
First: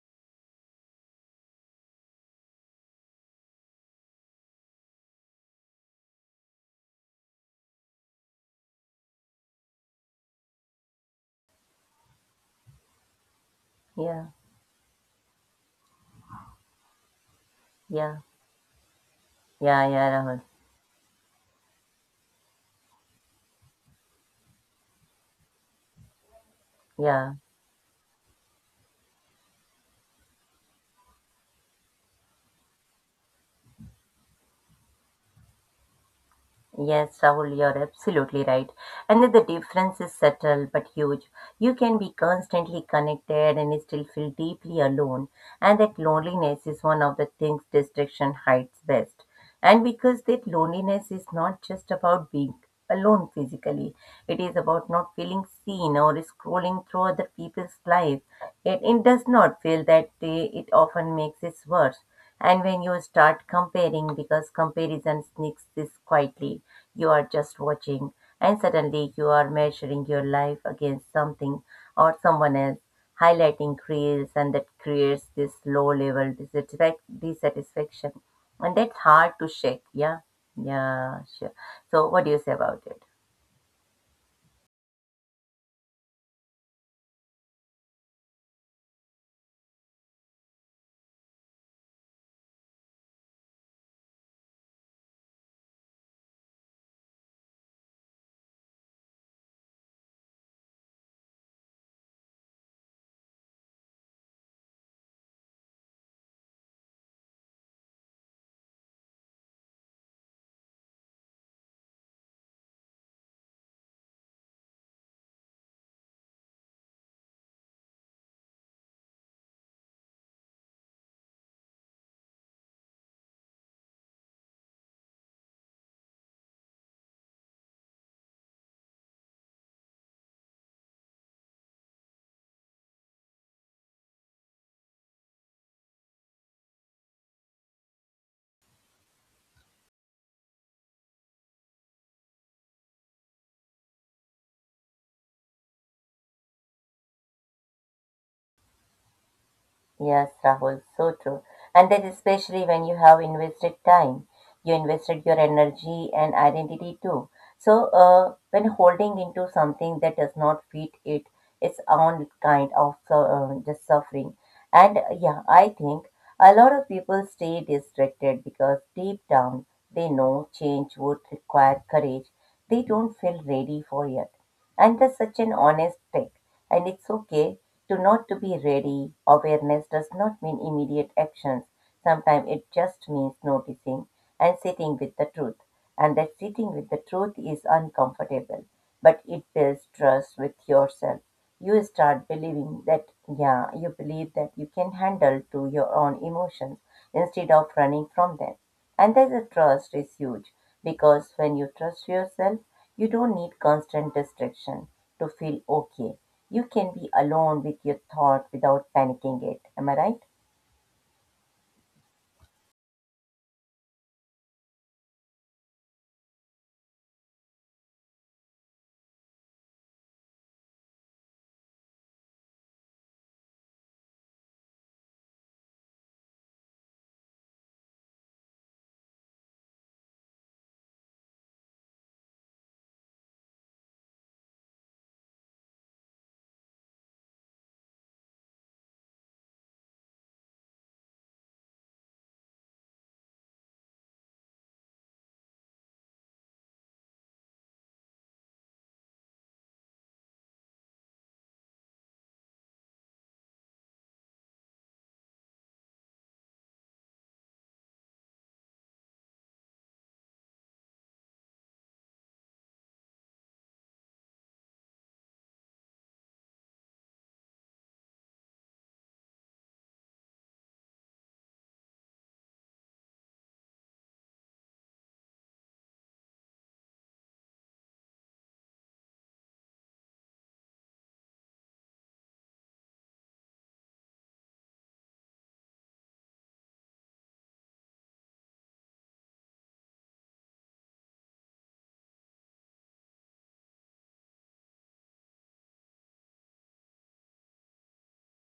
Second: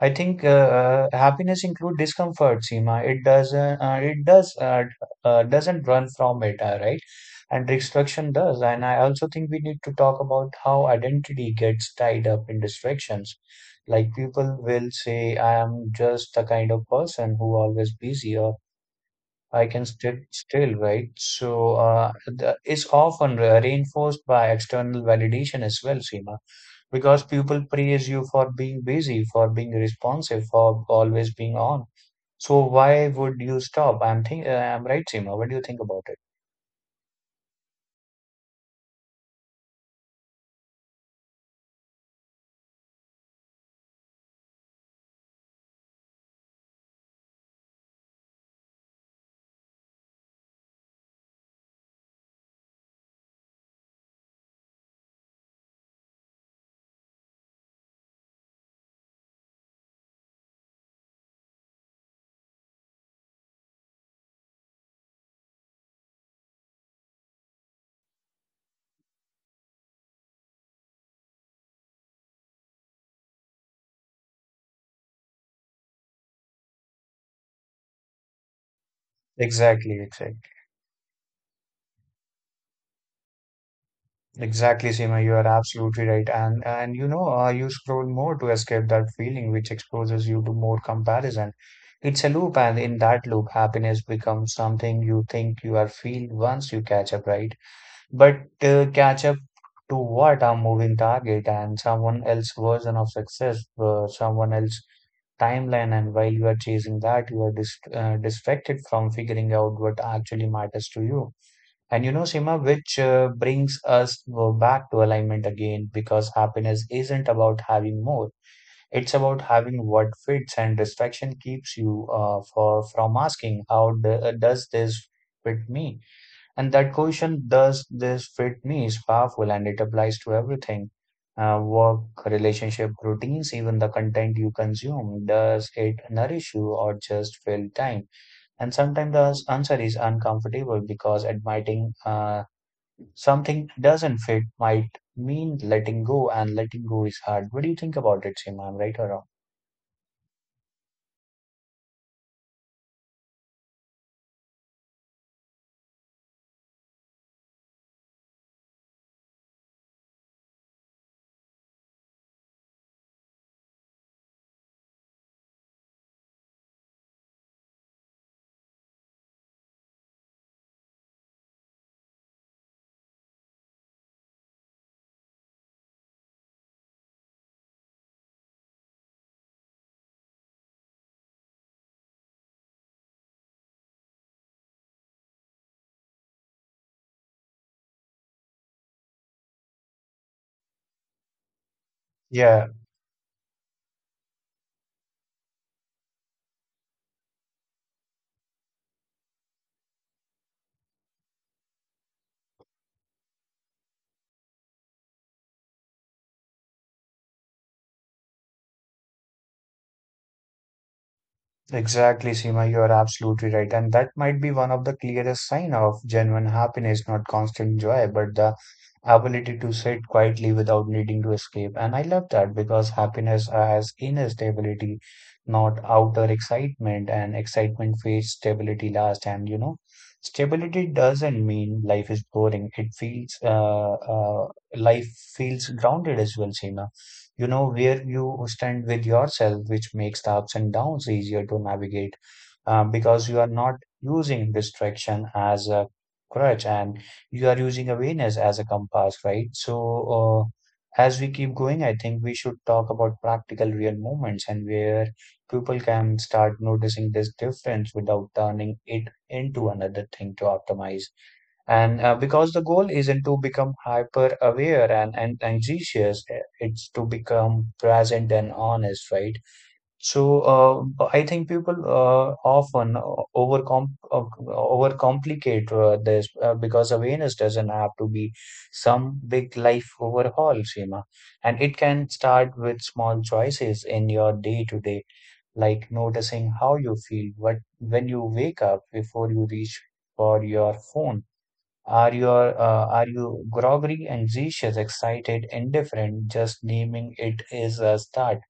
I think happiness include discomfort, Seema. It doesn't. It does. Doesn't run from it, right? And distraction does. And I also think we need to talk about how identity gets tied up in distractions. Like Yeah, people will say, "I am just the kind of person who always yeah, busy," or "I can yeah, yeah, sit Rahul. still," right? So the, it's often reinforced by external validation as well, Seema, because Yeah. people praise you for being busy, for being responsive, for always being on. So why would you stop? I'm right, Seema. What do you think about it? Yes, Rahul, you're absolutely right. And that the difference is subtle but huge. You can be constantly connected and still feel deeply alone. And that loneliness is one of the things distraction hides best. And because that loneliness is not just about being alone physically, it is about not feeling seen or scrolling through other people's life. It does not feel that way. It often makes it worse. And when you start comparing, because comparison sneaks this quietly, you are just watching, and suddenly you are measuring your life against something or someone else, highlighting creels, and that creates this low level dissatisfaction. And that's hard to shake. Exactly, Yeah, exactly, yeah, sure. So, what do you say about it? exactly, Seema. You are absolutely right. And you know, you scroll more to escape that feeling, which exposes you to more comparison. It's a loop, and in that loop, happiness becomes something you think you are feel once you catch up, right? But catch up to what? A moving target and someone else's version of success, someone else's timeline. And while you are chasing that, you are distracted from figuring out what actually matters to you. And you know, Sima, which brings us back to alignment again, because happiness isn't about having more. It's about having what fits, and distraction keeps you for from asking, how d does this fit me? And that question, does this fit me, is powerful, and it applies to everything. Work, relationship, routines, even the content you consume. Does it nourish you or just fill time? And sometimes the answer is uncomfortable because admitting something doesn't fit might mean letting go, and letting go is hard. What do you think about it, Sima? I'm right or wrong? Yes, Rahul, so true. And then, especially when you have invested time, you invested your energy and identity too. So, when holding into something that does not fit it, its own kind of just suffering. And yeah, I think a lot of people stay distracted because deep down they know change would require courage. They don't feel ready for it. And that's such an honest thing. And it's okay to not to be ready, awareness does not mean immediate actions. Sometimes it just means noticing and sitting with the truth. And that sitting with the truth is uncomfortable, but it builds trust with yourself. You start Yeah, believing that, yeah, you believe that you can handle to your own emotions instead of running from them. And that the trust is huge because when you trust yourself, you don't need constant distraction to feel okay. You can be alone with your thought without panicking it. Am I right? exactly, Seema, you are absolutely right. And that might be one of the clearest sign of genuine happiness, not constant joy, but the ability to sit quietly without needing to escape. And I love that because happiness has inner stability, not outer excitement, and excitement fades, stability last. And you know, stability doesn't mean life is boring. It feels life feels grounded as well, Seema. You know where you stand with yourself, which makes the ups and downs easier to navigate, because you are not using distraction as a crutch, and you are using awareness as a compass, right? So uh, as we keep going, I think we should talk about practical real moments and where people can start noticing this difference without turning it into another thing to optimize. And because the goal isn't to become hyper aware and anxious, eh, it's to become present and honest, right? So I think people often overcomplicate this because awareness doesn't have to be some big life overhaul, Seema. And it can start with small choices in your day to day, like noticing how you feel, what when you wake up before you reach for your phone. Are your are you groggy, anxious, excited, indifferent? Just naming it is a start.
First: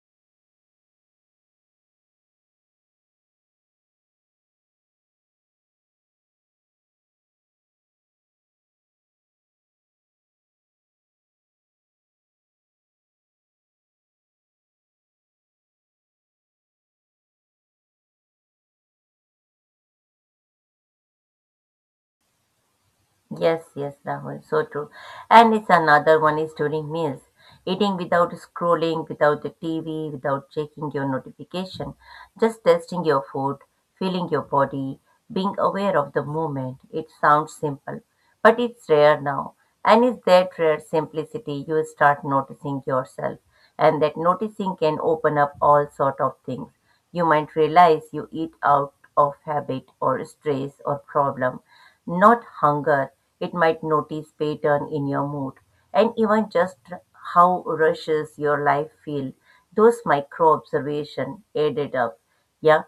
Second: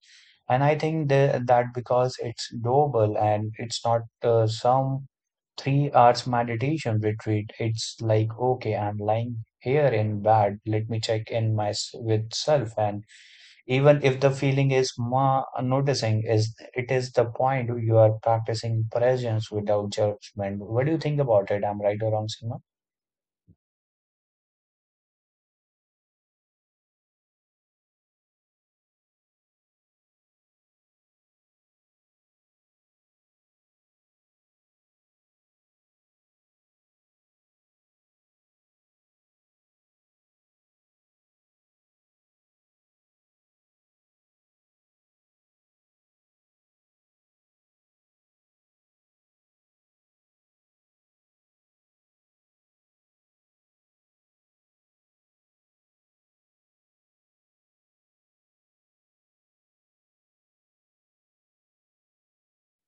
And I think the, that because it's doable, and it's not some 3 hours meditation retreat. It's like okay, I'm lying here in bed. Let me check in my with self. And even if the feeling is ma noticing, is it is the point you are practicing presence without judgment. What do you think about it? I'm right or wrong, Seema? Yes, yes, Rahul, so true. And it's another one is during meals. Eating without scrolling, without the TV, without checking your notification, just tasting your food, feeling your body, being aware of the moment. It sounds simple, but it's rare now. And it's that rare simplicity you start noticing yourself, and that noticing can open up all sort of things. You might realize you eat out of habit or stress or problem not hunger. It might notice pattern in your mood and even just how rushes your life feel. Those micro observation added up. Yeah,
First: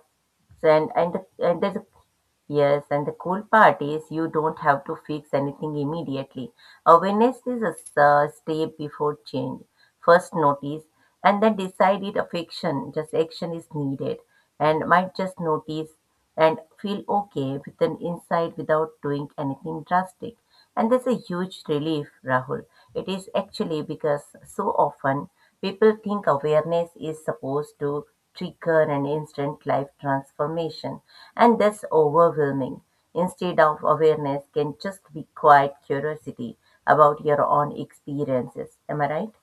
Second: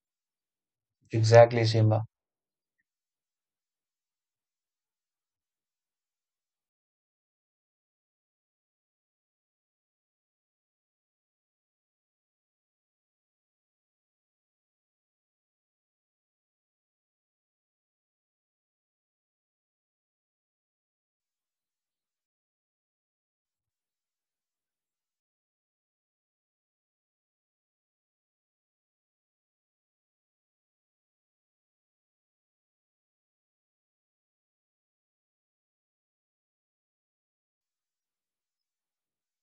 and and the, and Exactly, the, Seema. yes and the cool part is you don't have to fix anything immediately awareness is a step before change first notice and then decide it of action just action is needed and might just notice and feel okay with an insight without doing anything drastic and that's a huge relief, Rahul. It is actually because so often people think awareness is supposed to trigger an instant life transformation, and that's overwhelming. Instead of awareness, can just be quiet curiosity about your own experiences. Am I right?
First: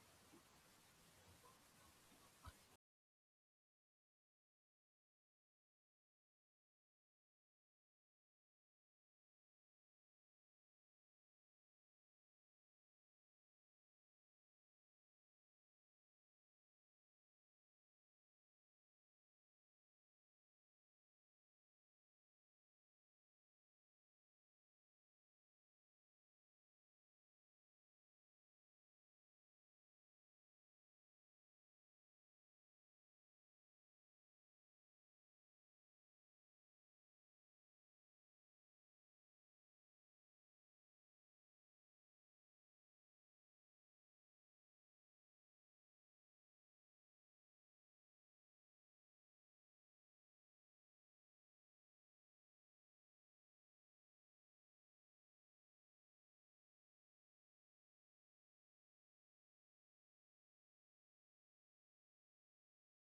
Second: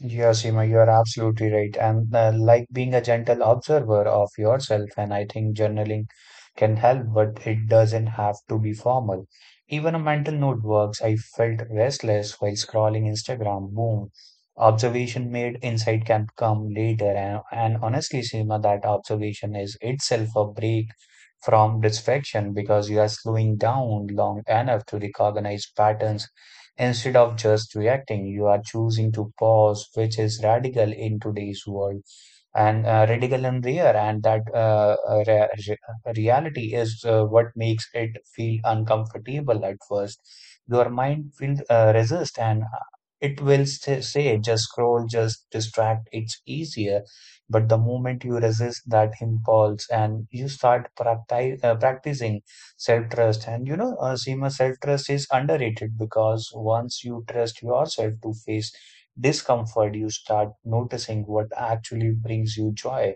Yeah, Seema, you are absolutely right. And like being a gentle observer of yourself, and I think journaling can help, but it doesn't have to be formal. Even a mental note works. I felt restless while scrolling Instagram. Boom. Observation made, insight can come later. And honestly, Seema, that observation is itself a break from distraction because you are slowing down long enough to recognize patterns. Instead of just reacting, you are choosing to pause, which is radical in today's world, and radical and rare, and that reality is what makes it feel uncomfortable at first. Your mind will resist, and it will say, "Just scroll, just distract." It's easier, but the moment you resist that impulse and you start practicing self-trust. And you know, Seema, self-trust is underrated because once you trust yourself to face discomfort, you start noticing what actually brings you joy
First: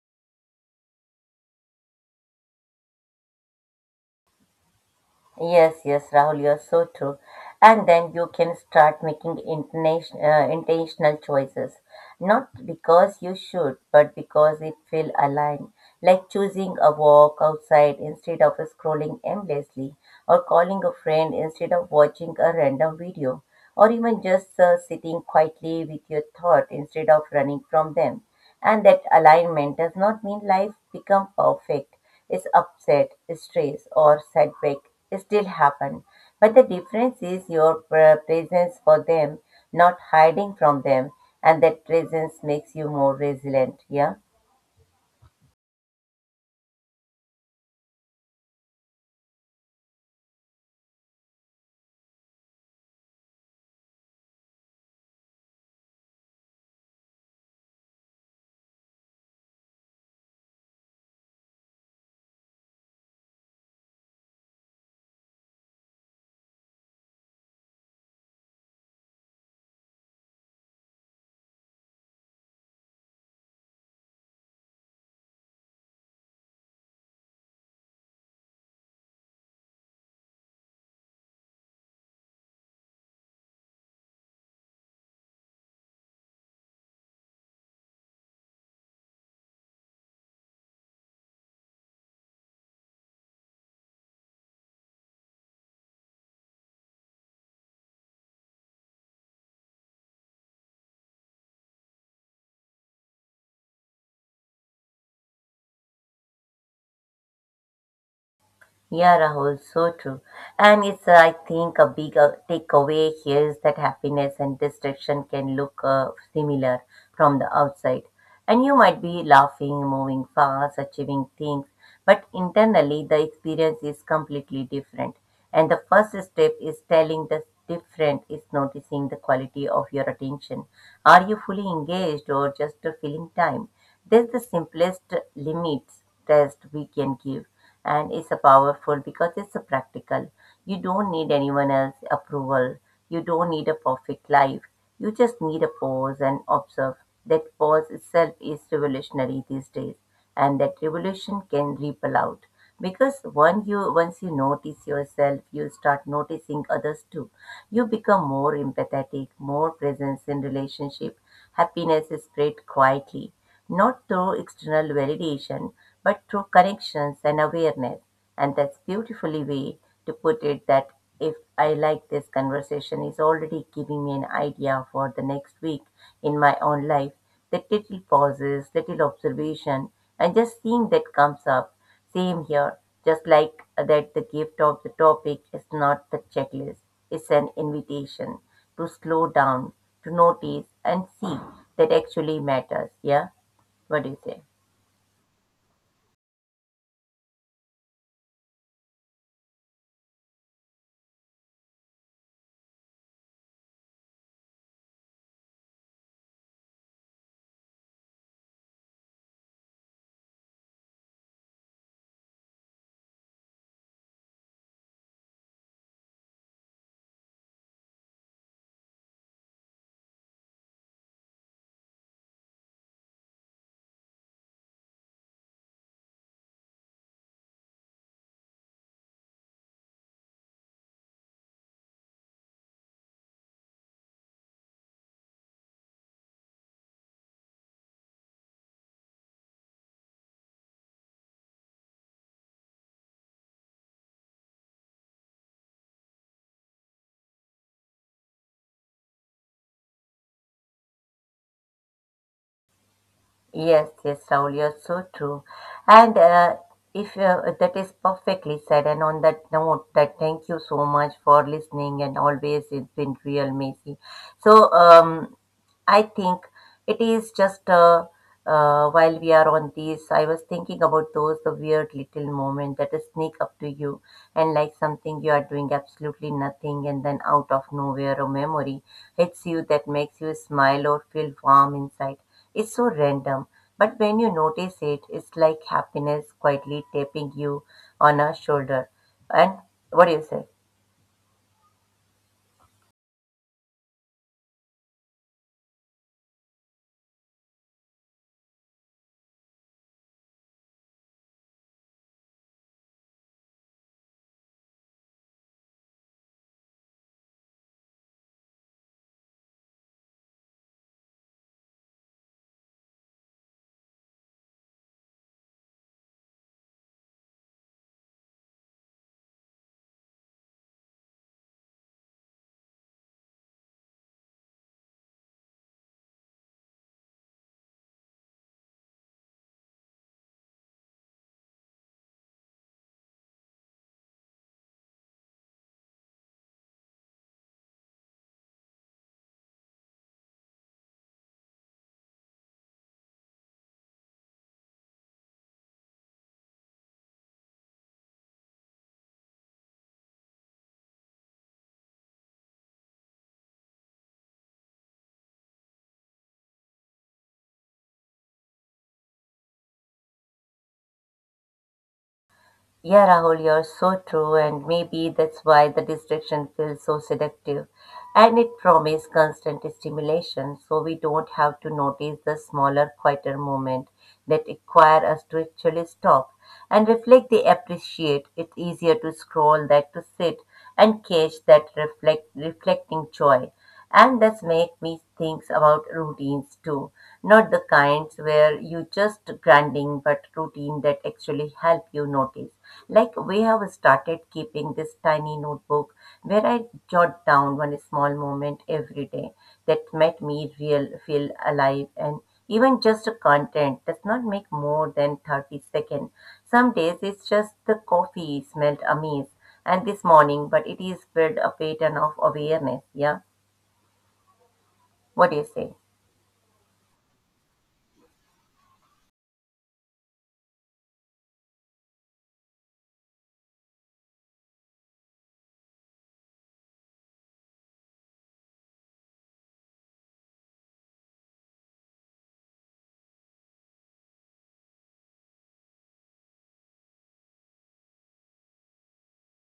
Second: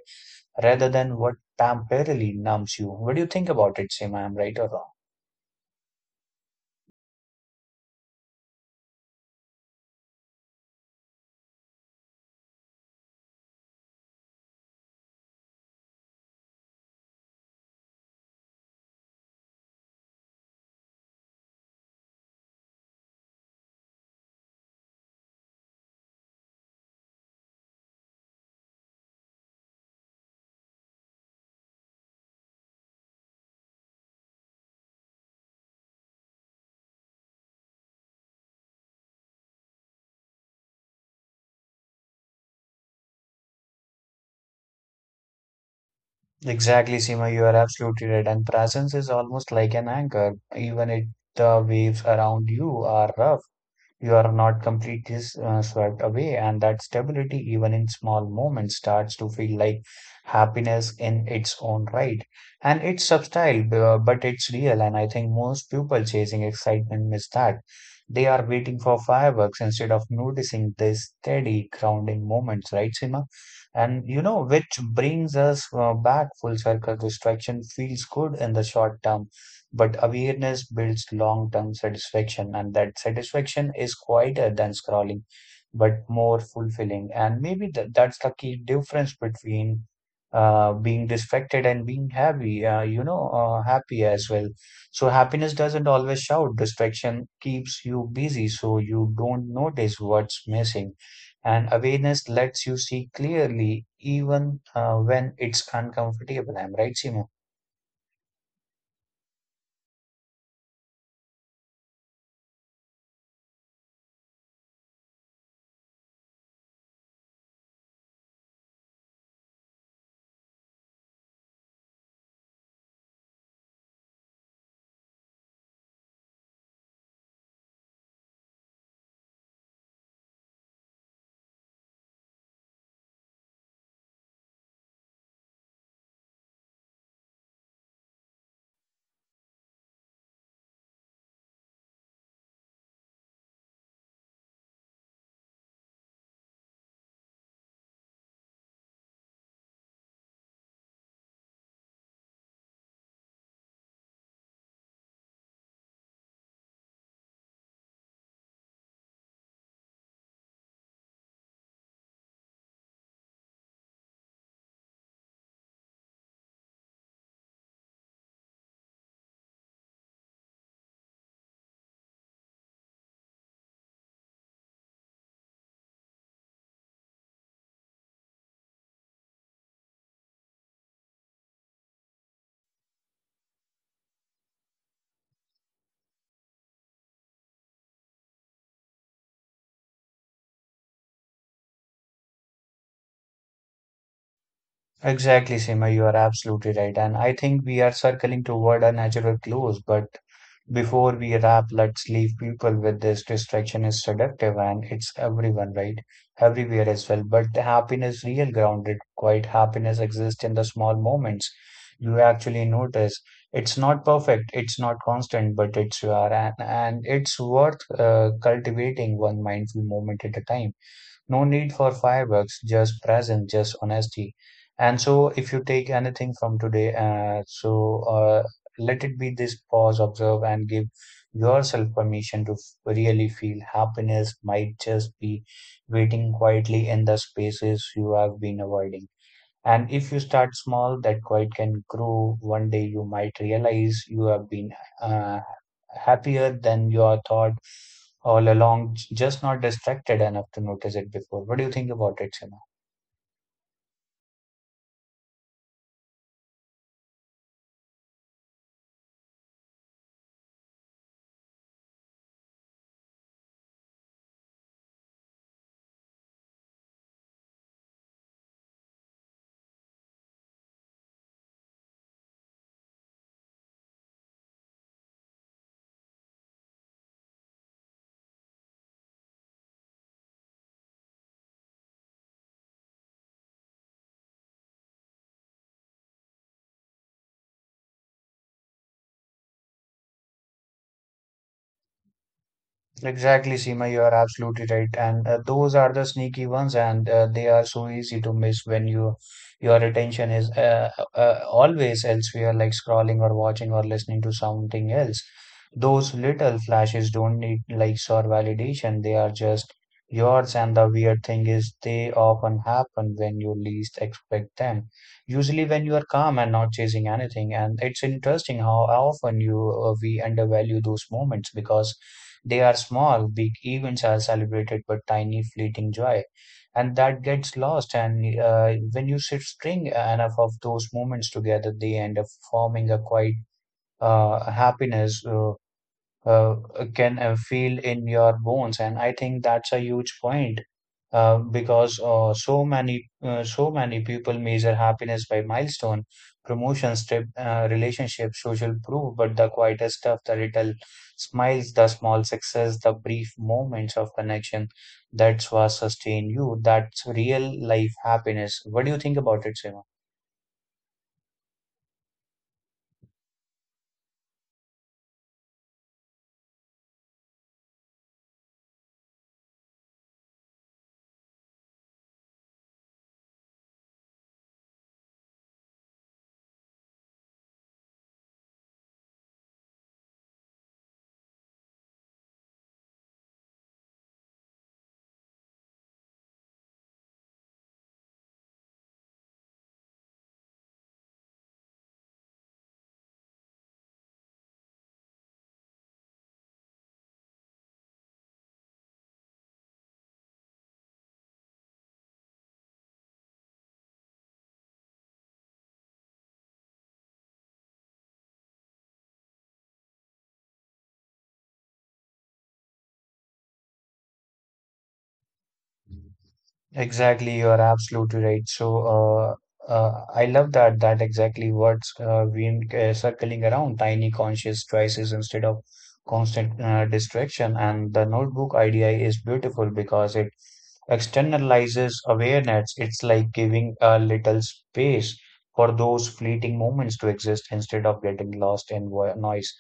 rather than what temporarily numbs you. What do you think about it, Seema? I'm right or wrong? Yes, yes, Rahul, you're so true. And then you can start making intentional choices, not because you should, but because it feel aligned. Like choosing a walk outside instead of scrolling endlessly, or calling a friend instead of watching a random video, or even just sitting quietly with your thought instead of running from them. And that alignment does not mean life become perfect is upset, stress, or setback still happen. But the difference is your presence for them, not hiding from them, and that presence makes you more resilient. Yeah. Exactly, Seema, you are absolutely right. And presence is almost like an anchor, even if the waves around you are rough. You are not completely swept away, and that stability, even in small moments, starts to feel like happiness in its own right. And it's subtle, but it's real. And I think most people chasing excitement miss that. They are waiting for fireworks instead of noticing these steady, grounding moments, right, Sima? And you know, which brings us back full circle. Distraction feels good in the short term, but awareness builds long-term satisfaction, and that satisfaction is quieter than scrolling, but more fulfilling. And maybe th that's the key difference between being distracted and being happy, you know, happy as well. So happiness doesn't always shout. Distraction keeps you busy, so you don't notice what's missing. And awareness lets you see clearly, even when it's uncomfortable. I'm right, Simon? Yeah, Rahul, so true. And it's, I think, a big takeaway here is that happiness and distraction can look similar from the outside. And you might be laughing, moving fast, achieving things, but internally the experience is completely different. And the first step is telling the different is noticing the quality of your attention. Are you fully engaged or just filling time? That's the simplest limits test we can give, and it's a powerful because it's a practical. You don't need anyone else's approval. You don't need a perfect life. You just need a pause and observe. That pause itself is revolutionary these days, and that revolution can ripple out because one you once you notice yourself you start noticing others too you become more empathetic more presence in relationship happiness is spread quietly not through external validation, but through connections and awareness. And that's beautifully way to put it that if I like this conversation is already giving me an idea for the next week in my own life, that little pauses, little observation, and just seeing that comes up. Same here, just like that the gift of the topic is not the checklist, it's an invitation to slow down, to notice and see that actually matters. Yeah. What do you say? Exactly, Seema, you are absolutely right. And I think we are circling toward a natural close, but before we wrap, let's leave people with this: distraction is seductive and it's everyone, right? Everywhere as well. But the happiness, real grounded, quite happiness exists in the small moments you actually notice. It's not perfect, it's not constant, but it's you are, and it's worth cultivating one mindful moment at a time. No need for fireworks, just presence, just honesty. And so, if you take anything from today, let it be this: pause, observe, and give yourself permission to really feel. Happiness might just be waiting quietly in the spaces you have been avoiding. And if you start small, that quiet can grow. One day you might realize you have been uh, happier than you are thought all along, just not distracted enough to notice it before. What do you think about it, Simran? Yes, yes, Saul, you're so true. And if that is perfectly said, and on that note, that thank you so much for listening and always it's been real, Macy. So, I think it is just while we are on this, I was thinking about those the weird little moment that sneak up to you and like something you are doing absolutely nothing and then out of nowhere a memory hits you that makes you smile or feel warm inside. It's so random, but when you notice it, it's like happiness quietly tapping you on a shoulder. And what do you say? Exactly, Seema, you are absolutely right. And those are the sneaky ones, and they are so easy to miss when your attention is always elsewhere, like scrolling or watching or listening to something else. Those little flashes don't need likes or validation. They are just yours, and the weird thing is they often happen when you least expect them. Usually when you are calm and not chasing anything. And it's interesting how often you we undervalue those moments because they are small. Big events are celebrated, but tiny, fleeting joy. and that gets lost. And when you sit string enough of those moments together, they end up forming a quite happiness. Uh, can feel in your bones. And I think that's a huge point because so many people measure happiness by milestone, promotions, trip, relationships, social proof, but the quietest stuff, the little smiles, the small success, the brief moments of connection, that's what sustain you. That's real life happiness. What do you think about it, Seema? Yeah, Rahul, you're so true, and maybe that's why the distraction feels so seductive. And it promises constant stimulation, so we don't have to notice the smaller, quieter moments that require us to actually stop and reflect the appreciate. It's easier to scroll than to sit and catch that reflecting joy. And that's make me think about routines too. Not the kinds where you just grinding, but routine that actually help you notice. Like we have started keeping this tiny notebook where I jot down one small moment every day that made me real feel alive and even just a content does not make more than 30 seconds. Some days it's just the coffee smelled amazing and this morning, but it is spread a pattern of awareness. Yeah. What do you say? Exactly, you are absolutely right. So, I love that exactly what's been circling around tiny conscious choices instead of constant distraction. And the notebook idea is beautiful because it externalizes awareness. It's like giving a little space for those fleeting moments to exist instead of getting lost in noise.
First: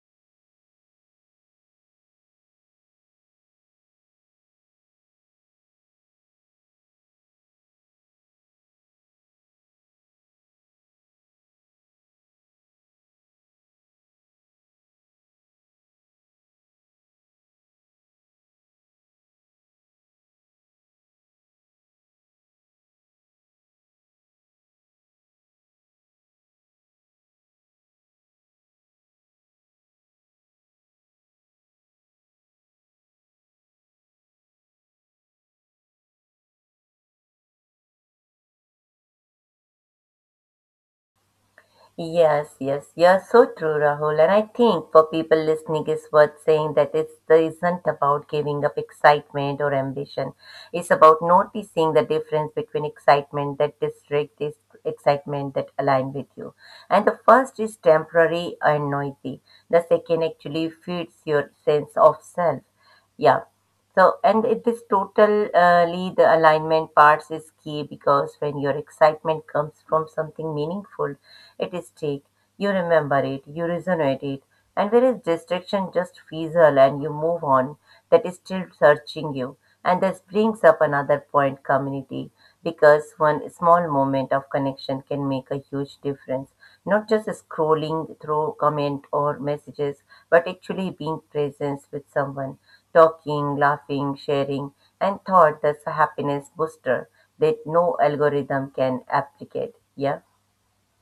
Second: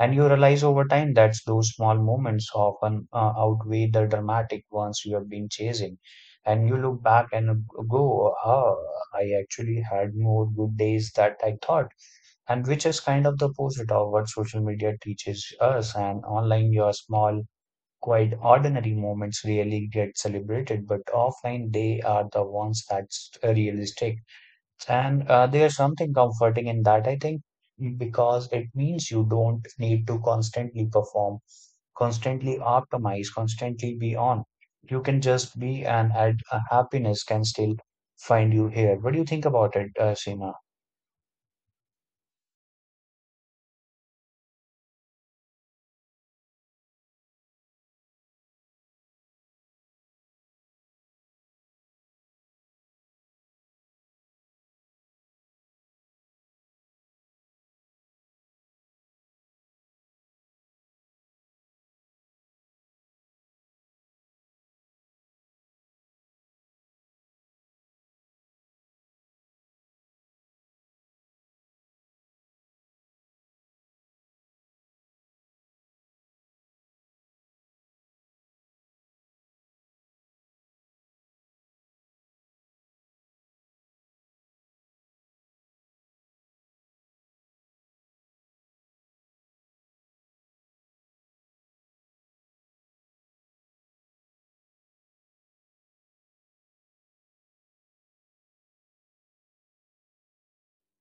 And you realize over time that those small moments often outweigh the dramatic ones you have been chasing, and you look back and go, ah, I actually had more good days that I thought, and which is kind of the opposite of what social media teaches us. And online, your small, quite ordinary moments really get celebrated, but offline, they are the ones that's realistic. And there's something comforting in that, I think, because it means you don't need to constantly perform, constantly optimize, constantly be on. You can just be, and add happiness can still find you here. What do you think about it, Seema? Yes, yes, you're so true, Rahul. And I think for people listening, it's worth saying that it's there isn't about giving up excitement or ambition. It's about noticing the difference between excitement that distract this excitement that align with you. And the first is temporary and noisy. The second actually feeds your sense of self. Yeah. So, and it, this totally the alignment parts is key because when your excitement comes from something meaningful, it is take. You remember it, you resonate it, and whereas distraction just fizzle and you move on, that is still searching you. And this brings up another point community because one small moment of connection can make a huge difference not just scrolling through comment or messages, but actually being present with someone, talking, laughing, sharing, and thought that's a happiness booster that no algorithm can replicate. Yeah.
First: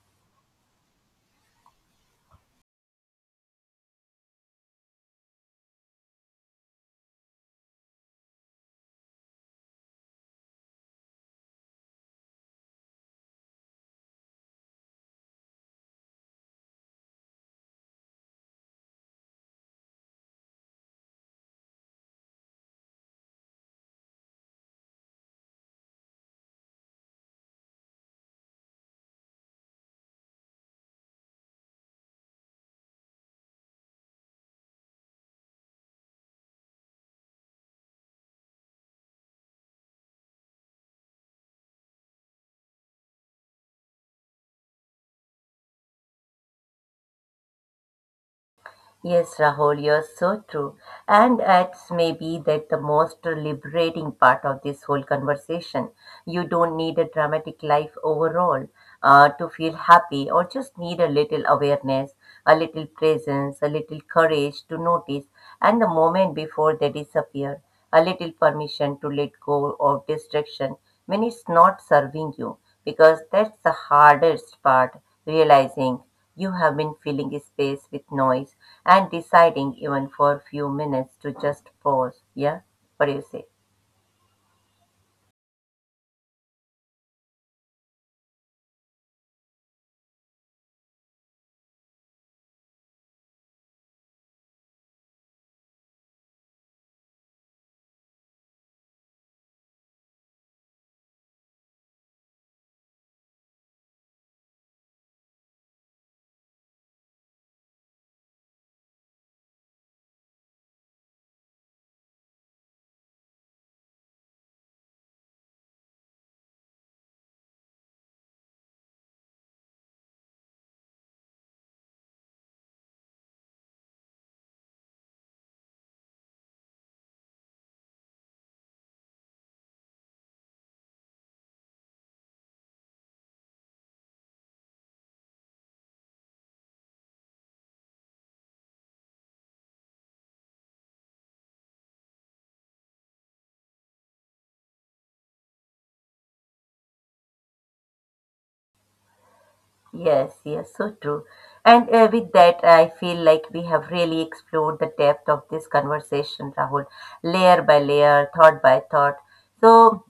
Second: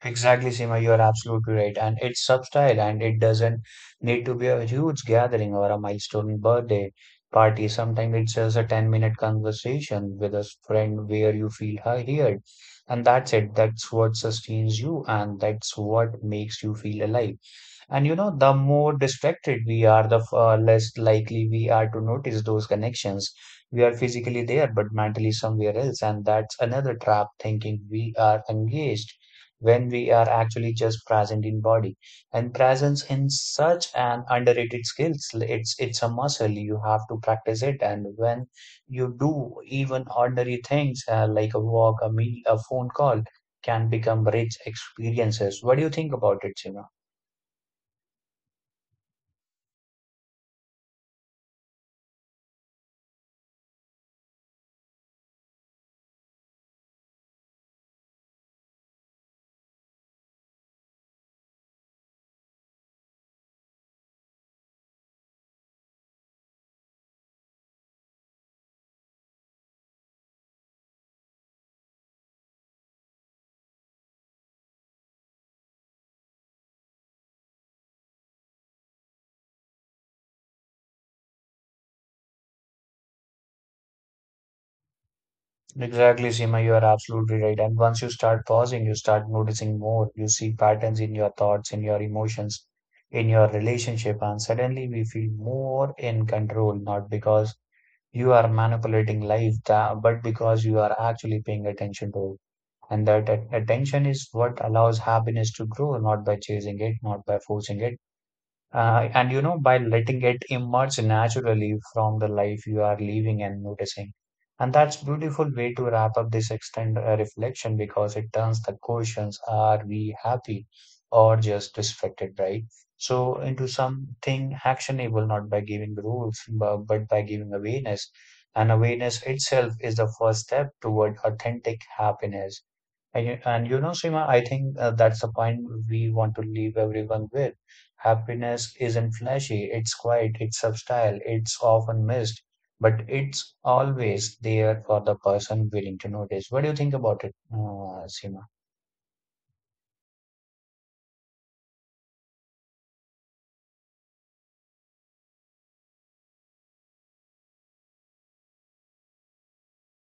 Exactly, Seema, you are absolutely right. And it's subtle, and it doesn't need to be a huge gathering or a milestone birthday party. Sometimes it's just a 10-minute conversation with a friend where you feel heard. And that's it. That's what sustains you, and that's what makes you feel alive. And you know, the more distracted we are, the less likely we are to notice those connections. We are physically there, but mentally somewhere else. And that's another trap: thinking we are engaged when we are actually just present in body. And presence in such an underrated skills, it's a muscle. You have to practice it. And when you do, even ordinary things like a walk, a meal, a phone call, can become rich experiences. What do you think about it, Sima? Yes, Rahul, you're so true. And it's maybe that the most liberating part of this whole conversation. You don't need a dramatic life overall to feel happy, or just need a little awareness, a little presence, a little courage to notice, and the moment before they disappear, a little permission to let go of distraction when it's not serving you, because that's the hardest part, realizing. You have been filling space with noise and deciding, even for a few minutes, to just pause. Yeah? What do you say? Exactly, Seema, you are absolutely right. And once you start pausing, you start noticing more. You see patterns in your thoughts, in your emotions, in your relationship, and suddenly we feel more in control, not because you are manipulating life, but because you are actually paying attention to it. And that attention is what allows happiness to grow, not by chasing it, not by forcing it, and you know, by letting it emerge naturally from the life you are living and noticing. And that's beautiful way to wrap up this extended reflection, because it turns the questions, are we happy or just distracted, right? So into something actionable, not by giving rules, but by giving awareness. And awareness itself is the first step toward authentic happiness. And you know, Seema, I think that's the point we want to leave everyone with. Happiness isn't flashy, it's quiet, it's subtle, it's often missed, but it's always there for the person willing to notice. What do you think about it, Seema? Yes, yes, so true. And with that, I feel like we have really explored the depth of this conversation, Rahul, layer by layer, thought by thought. So,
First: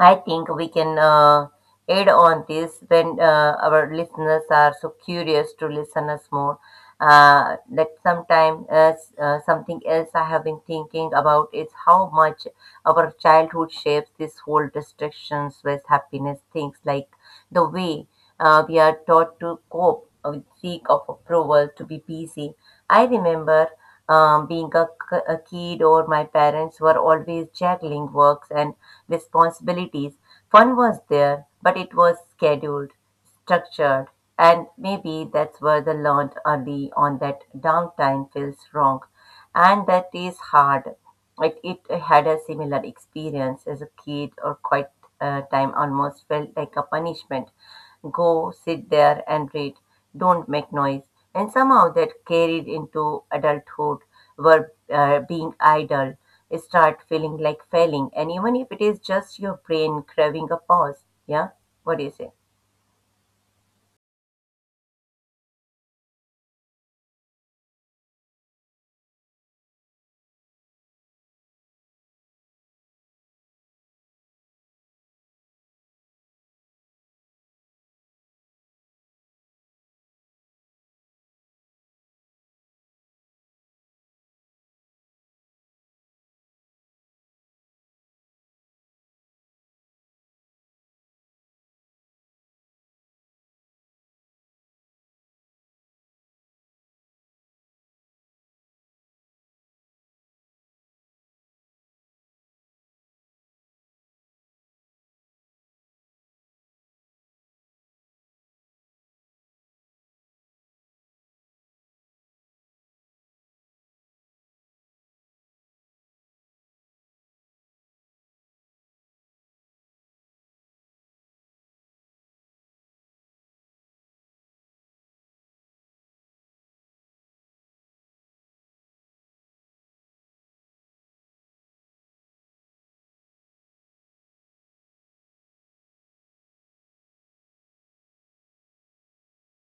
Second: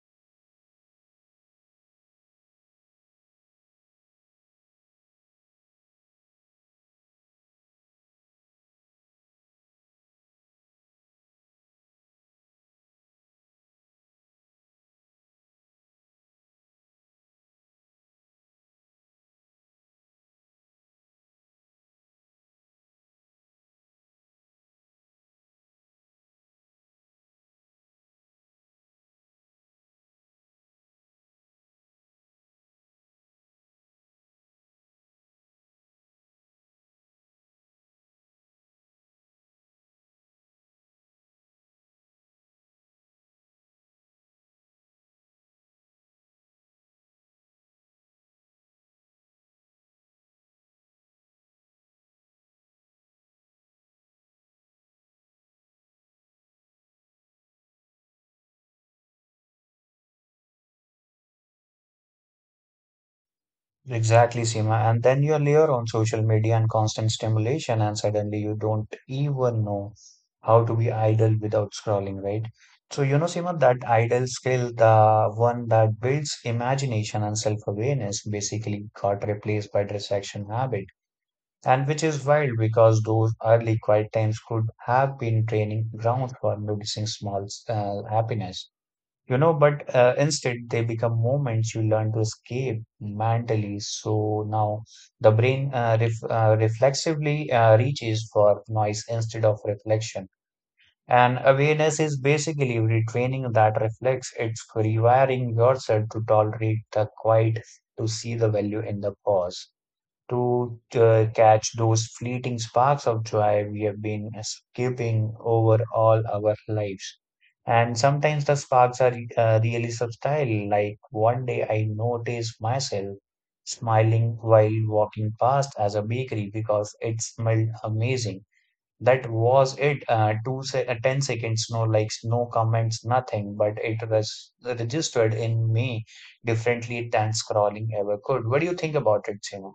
I think we can add on this when our listeners are so curious to listen us more. That sometime something else I have been thinking about is how much our childhood shapes this whole distractions with happiness things like the way we are taught to cope with seek of approval, to be busy. I remember being a, a kid, or my parents were always juggling works and responsibilities. Fun was there, but it was scheduled, structured, and maybe that's where the learned early on that downtime feels wrong, and that is hard like it had a similar experience as a kid, or quiet time almost felt like a punishment. Go sit there and read, don't make noise. And somehow that carried into adulthood, where being idle start feeling like failing. And even if it is just your brain craving a pause, yeah. What do you say? Exactly, Seema. And then you layer on social media and constant stimulation, and suddenly you don't even know how to be idle without scrolling, right? So, you know, Seema, that idle skill, the one that builds imagination and self-awareness, basically got replaced by distraction habit. And which is wild because those early quiet times could have been training grounds for noticing small happiness, you know, but instead they become moments you learn to escape mentally. So now the brain reflexively reaches for noise instead of reflection, and awareness is basically retraining that reflex. It's rewiring yourself to tolerate the quiet, to see the value in the pause, to catch those fleeting sparks of joy we have been skipping over all our lives. And sometimes the sparks are really subtle. Like one day I noticed myself smiling while walking past as a bakery because it smelled amazing. That was it. 10 seconds, no likes, no comments, nothing. But it was registered in me differently than scrolling ever could. What do you think about it, Seema?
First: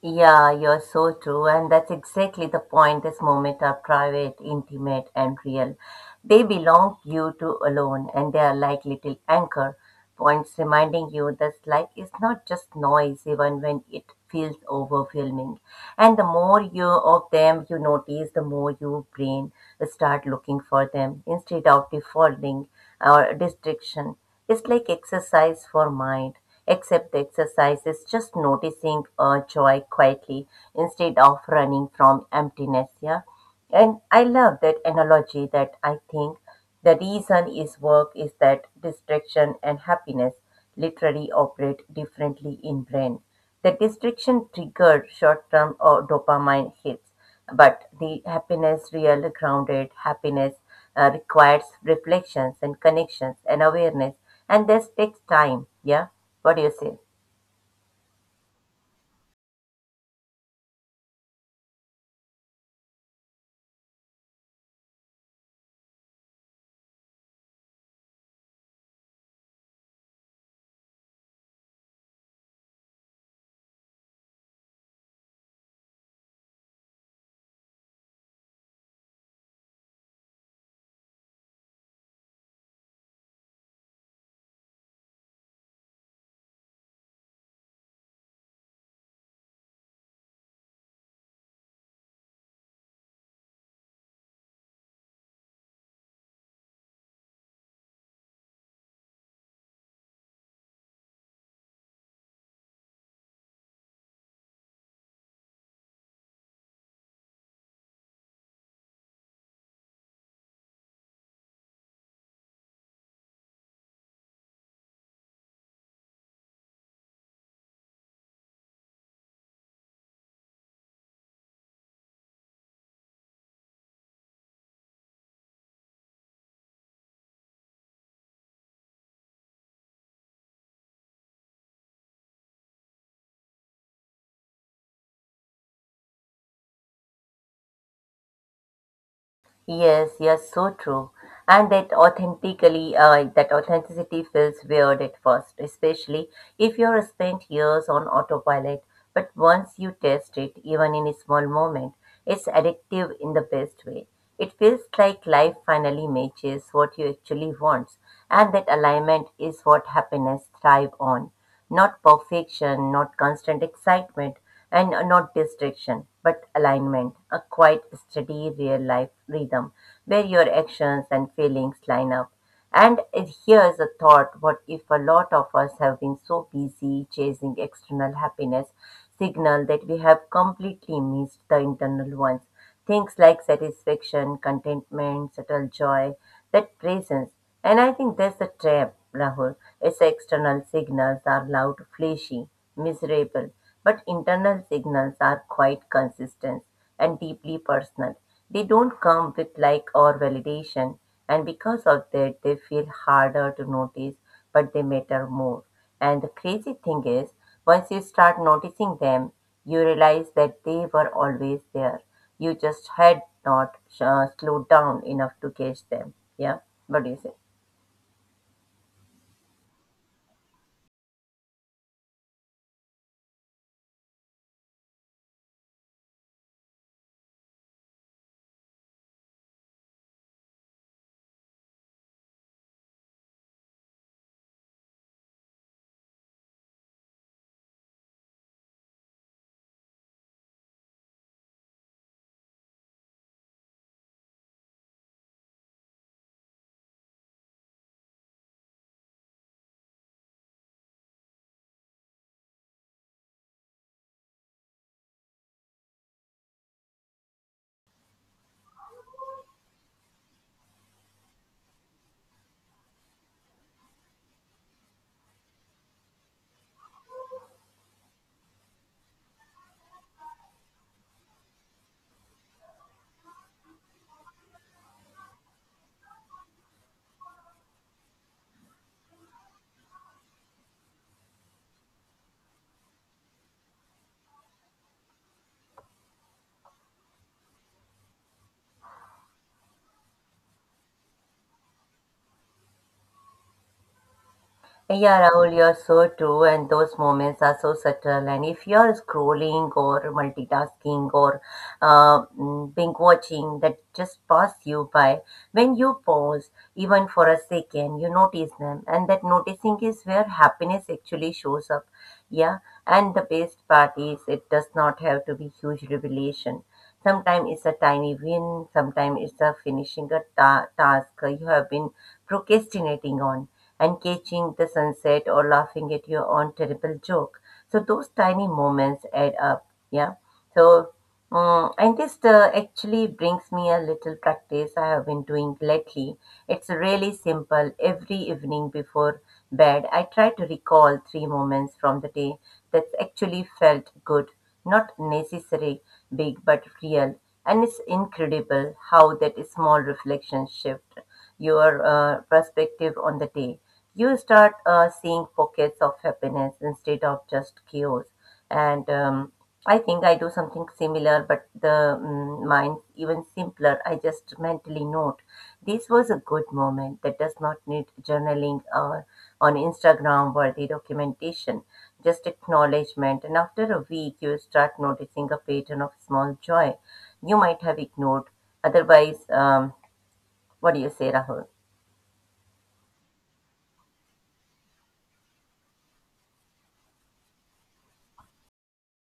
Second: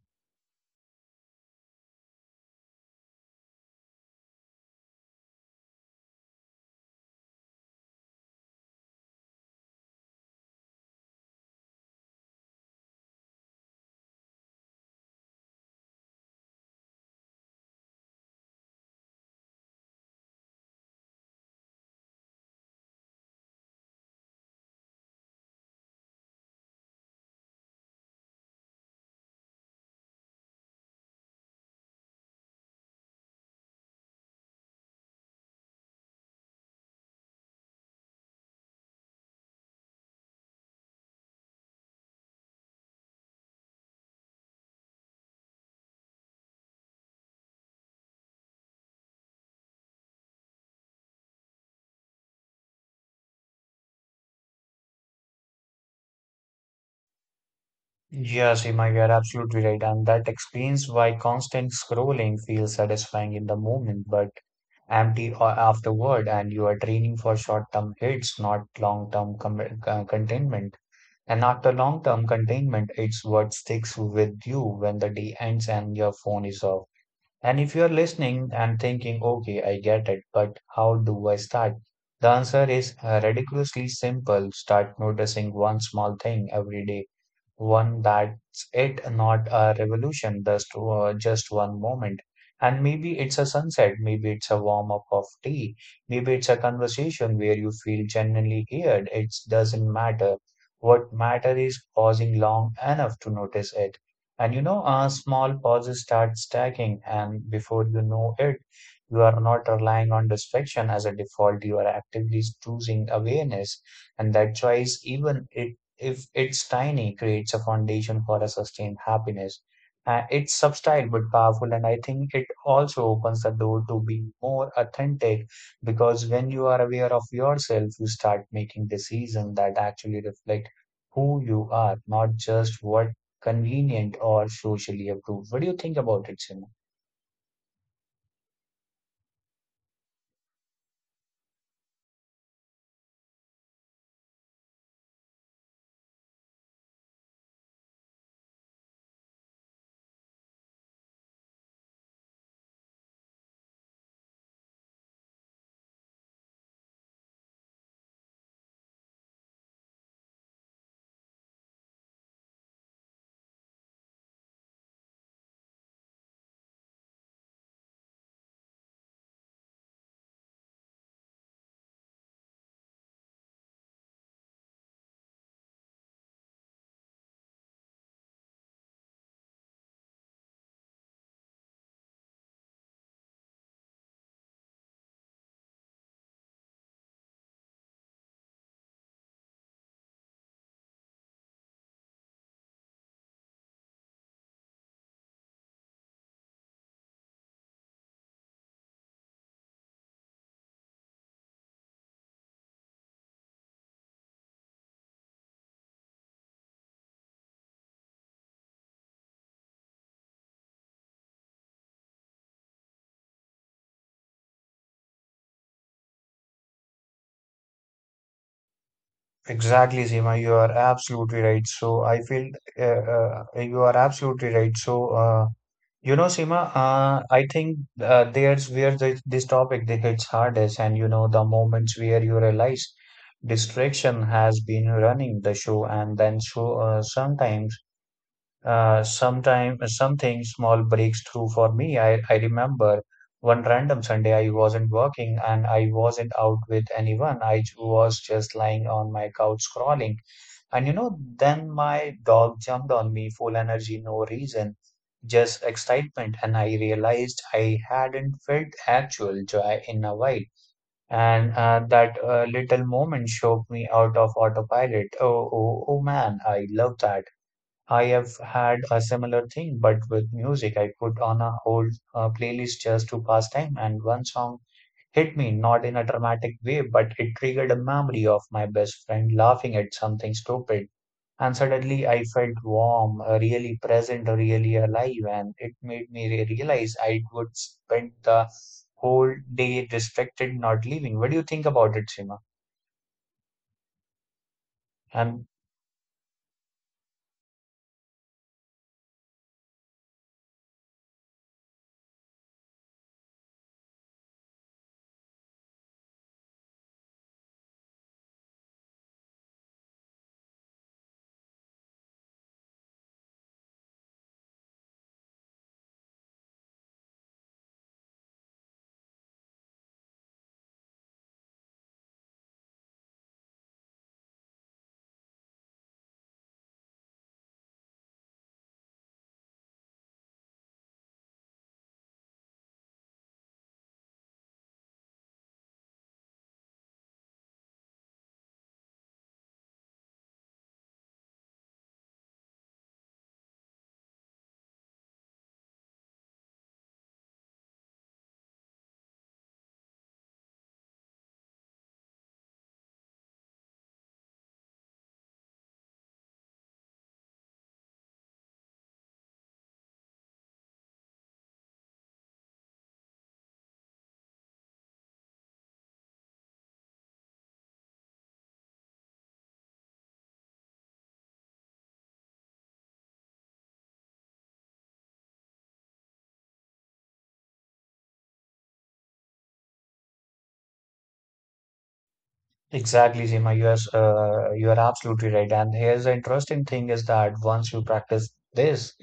Yeah, you're so true. And that's exactly the point. This moment are private, intimate, and real. They belong you to alone, and they are like little anchor points reminding you that life is not just noise, even when it feels overwhelming. And the more you of them you notice, the more your brain start looking for them instead of defaulting or distraction. It's like exercise for mind, except the exercise is just noticing joy quietly instead of running from emptiness. Yeah, and I love that analogy. That I think the reason is work is that distraction and happiness literally operate differently in brain. The distraction triggered short-term or dopamine hits, but the happiness, real grounded happiness requires reflections and connections and awareness, and this takes time. Yeah, what do you say? Yes, Seema, you're absolutely right. And that explains why constant scrolling feels satisfying in the moment, but empty afterward. And you are training for short-term hits, not long-term com containment. And after long-term containment, it's what sticks with you when the day ends and your phone is off. And if you're listening and thinking, okay, I get it, but how do I start? The answer is ridiculously simple. Start noticing one small thing every day. One That's it, not a revolution, just one moment. And maybe it's a sunset, maybe it's a warm up of tea, maybe it's a conversation where you feel genuinely heard. It doesn't matter. What matter is pausing long enough to notice it. And you know, small pauses start stacking, and before you know it, you are not relying on distraction as a default. You are actively choosing awareness, and that choice, even it if it's tiny, creates a foundation for a sustained happiness. It's subtle but powerful, and I think it also opens the door to being more authentic, because when you are aware of yourself, you start making decisions that actually reflect who you are, not just what convenient or socially approved. What do you think about it, Simon? Yes, yes, so true. And that authentically, that authenticity feels weird at first, especially if you're spent years on autopilot. But once you test it, even in a small moment, it's addictive in the best way. It feels like life finally matches what you actually want, and that alignment is what happiness thrive on. Not perfection, not constant excitement, and not distraction but alignment, a quiet, steady, real life rhythm where your actions and feelings line up. And it, here's a thought what if a lot of us have been so busy chasing external happiness signal that we have completely missed the internal ones? Things like satisfaction, contentment, subtle joy, that presence. And I think that's the trap, Rahul. It's external signals are loud, flashy, miserable, but internal signals are quite consistent and deeply personal. They don't come with like or validation, and because of that, they feel harder to notice, but they matter more. And the crazy thing is, once you start noticing them, you realize that they were always there you just had not slowed down enough to catch them. Yeah. What do you say? Exactly, Seema, you are absolutely right. So I feel You are absolutely right. You know, Seema, I think there's where this topic that hits hardest, and you know, the moments where you realize distraction has been running the show, and then sometime something small breaks through for me. I remember one random Sunday I wasn't working, and I wasn't out with anyone. I was just lying on my couch scrolling, and you know, then my dog jumped on me, full energy, no reason, just excitement. And I realized I hadn't felt actual joy in a while. And that little moment shook me out of autopilot. Oh, oh man, I love that. I have had a similar thing, but with music. I put on a whole playlist just to pass time, and one song hit me, not in a dramatic way, but it triggered a memory of my best friend laughing at something stupid, and suddenly I felt warm, really present, really alive, and it made me realize I would spend the whole day distracted, not leaving. What do you think about it, Seema? Yeah, I'm Rahul, you're so true, and those moments are so subtle. And if you're scrolling or multitasking or being watching, that just pass you by. When you pause, even for a second, you notice them, and that noticing is where happiness actually shows up. Yeah, and the best part is it does not have to be huge revelation. Sometimes it's a tiny win. Sometimes it's a finishing a task you have been procrastinating on and catching the sunset or laughing at your own terrible joke. So those tiny moments add up. Yeah. So and this actually brings me a little practice I have been doing lately it's really simple. Every evening before bed, I try to recall three moments from the day that actually felt good, not necessary, big, but real. And it's incredible how that small reflection shift your perspective on the day. You start seeing pockets of happiness instead of just chaos. And I think I do something similar, but mine's even simpler. I just mentally note this was a good moment that does not need journaling or on Instagram worthy documentation, just acknowledgement. And after a week, you start noticing a pattern of small joy you might have ignored. Otherwise, what do you say, Rahul? Exactly, Seema. You are absolutely right. And here's the interesting thing is that once you practice this,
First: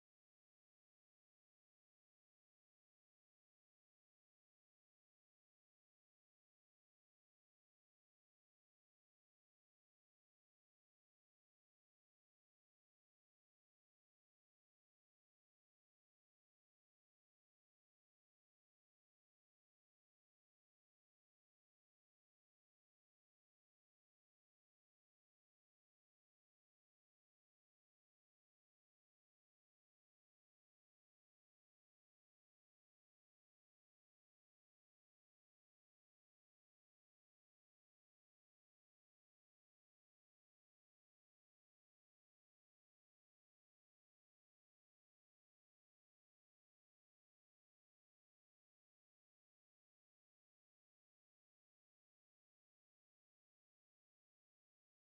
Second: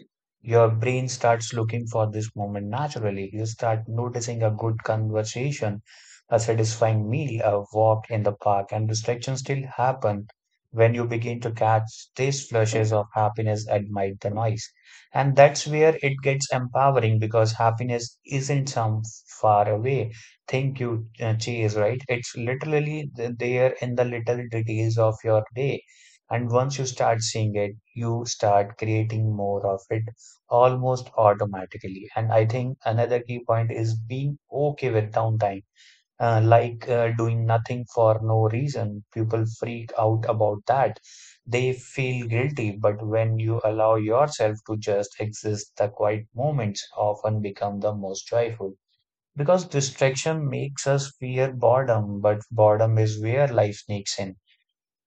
your brain starts looking for this moment naturally. You start noticing a good conversation, a satisfying meal, a walk in the park, and distractions still happen when you begin to catch these flashes of happiness amid the noise. And that's where it gets empowering, because happiness isn't some far away think you chase, right? It's literally there in the little details of your day. And once you start seeing it, you start creating more of it almost automatically. And I think another key point is being okay with downtime, like doing nothing for no reason. People freak out about that. They feel guilty, but when you allow yourself to just exist, the quiet moments often become the most joyful. Because distraction makes us fear boredom, but boredom is where life sneaks in.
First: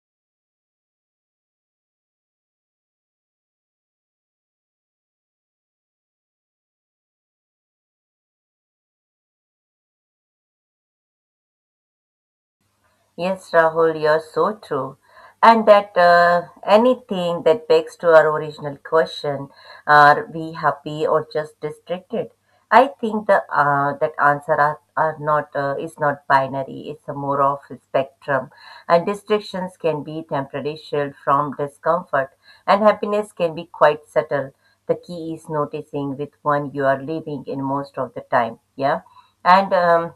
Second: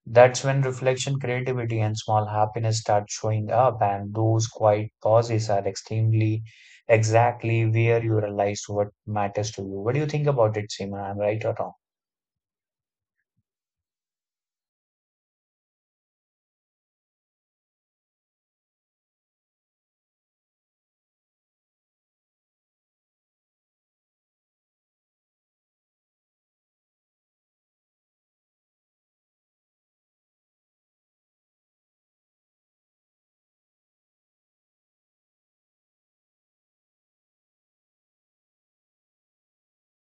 That's when reflection, creativity, and small happiness start showing up, and those quiet pauses are extremely exactly where you realize what matters to you. What do you think about it, Seema? I'm right or wrong? Yes, Rahul, you're so true. And that anything that begs to our original question, are we happy or just distracted? I think the that answer are not is not binary. It's a more of a spectrum, and distractions can be temporary shield from discomfort, and happiness can be quite subtle. The key is noticing with one you are living in most of the time. Yeah, and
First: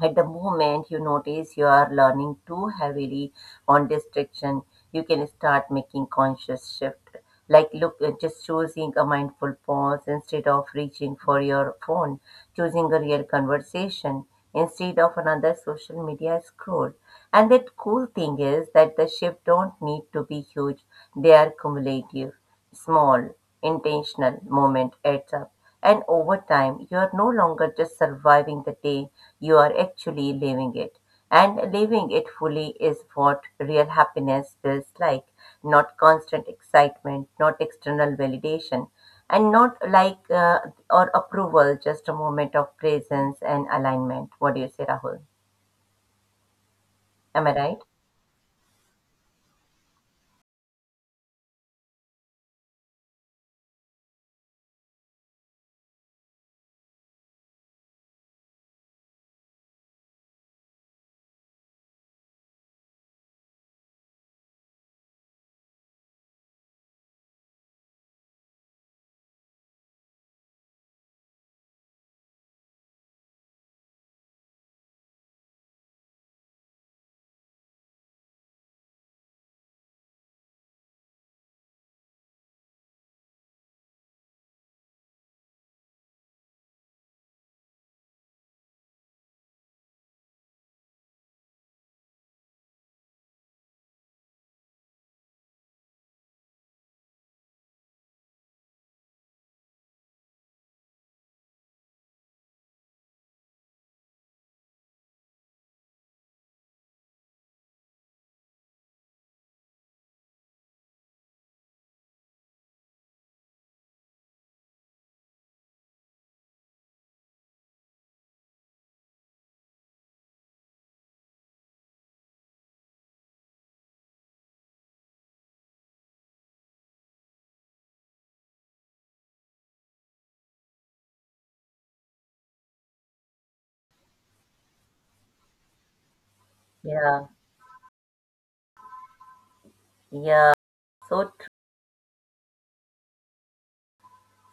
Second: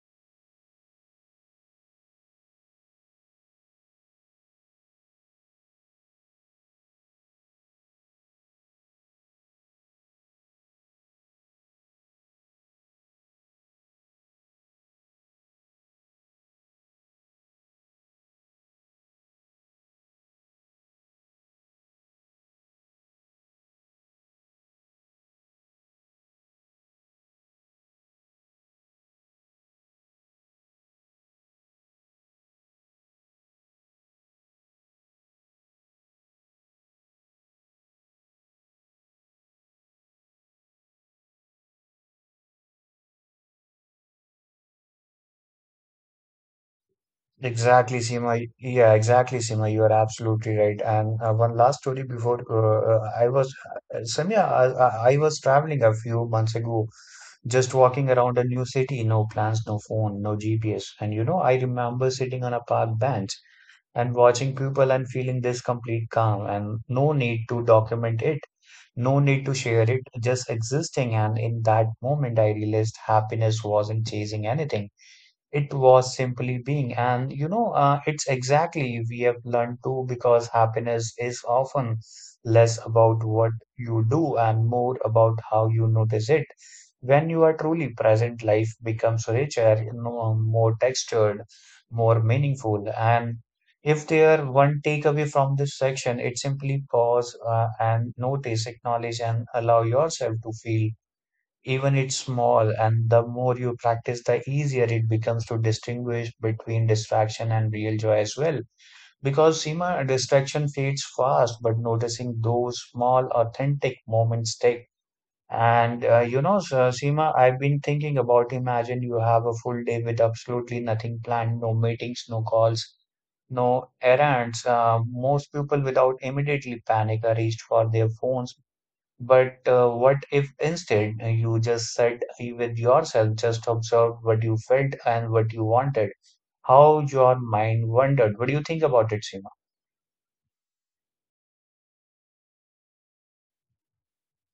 at the moment you notice you are learning too heavily on distraction, you can start making conscious shift. Like look, just choosing a mindful pause instead of reaching for your phone, choosing a real conversation instead of another social media scroll. And that cool thing is that the shift don't need to be huge; they are cumulative small, intentional moment adds up. And over time, you are no longer just surviving the day, you are actually living it. And living it fully is what real happiness feels like not constant excitement, not external validation, and not like or approval, just a moment of presence and alignment. What do you say, Rahul? Am I right? Yeah, exactly, Seema. You are absolutely right. And one last story before I was, Samya, I was traveling a few months ago, just walking around a new city, no plans, no phone, no GPS. And you know, I remember sitting on a park bench and watching people and feeling this complete calm, and no need to document it, no need to share it, just existing. And in that moment, I realized happiness wasn't chasing anything. It was simply being. And you know, it's exactly we have learned to, because happiness is often less about what you do and more about how you notice it. When you are truly present, life becomes richer, you know, more textured, more meaningful. And if there one takeaway from this section, it simply pause and notice, acknowledge, and allow yourself to feel, even it's small. And the more you practice, the easier it becomes to distinguish between distraction and real joy as well, because Seema, distraction fades fast, but noticing those small authentic moments take. And you know, so, Seema, I've been thinking about: imagine you have a full day with absolutely nothing planned, no meetings, no calls, no errands. Most people without immediately panic are reached for their phones, but what if instead you just sat with yourself, just observed what you felt and what you wanted, how Yeah, your mind wandered? What do you think about it, Seema? yeah, so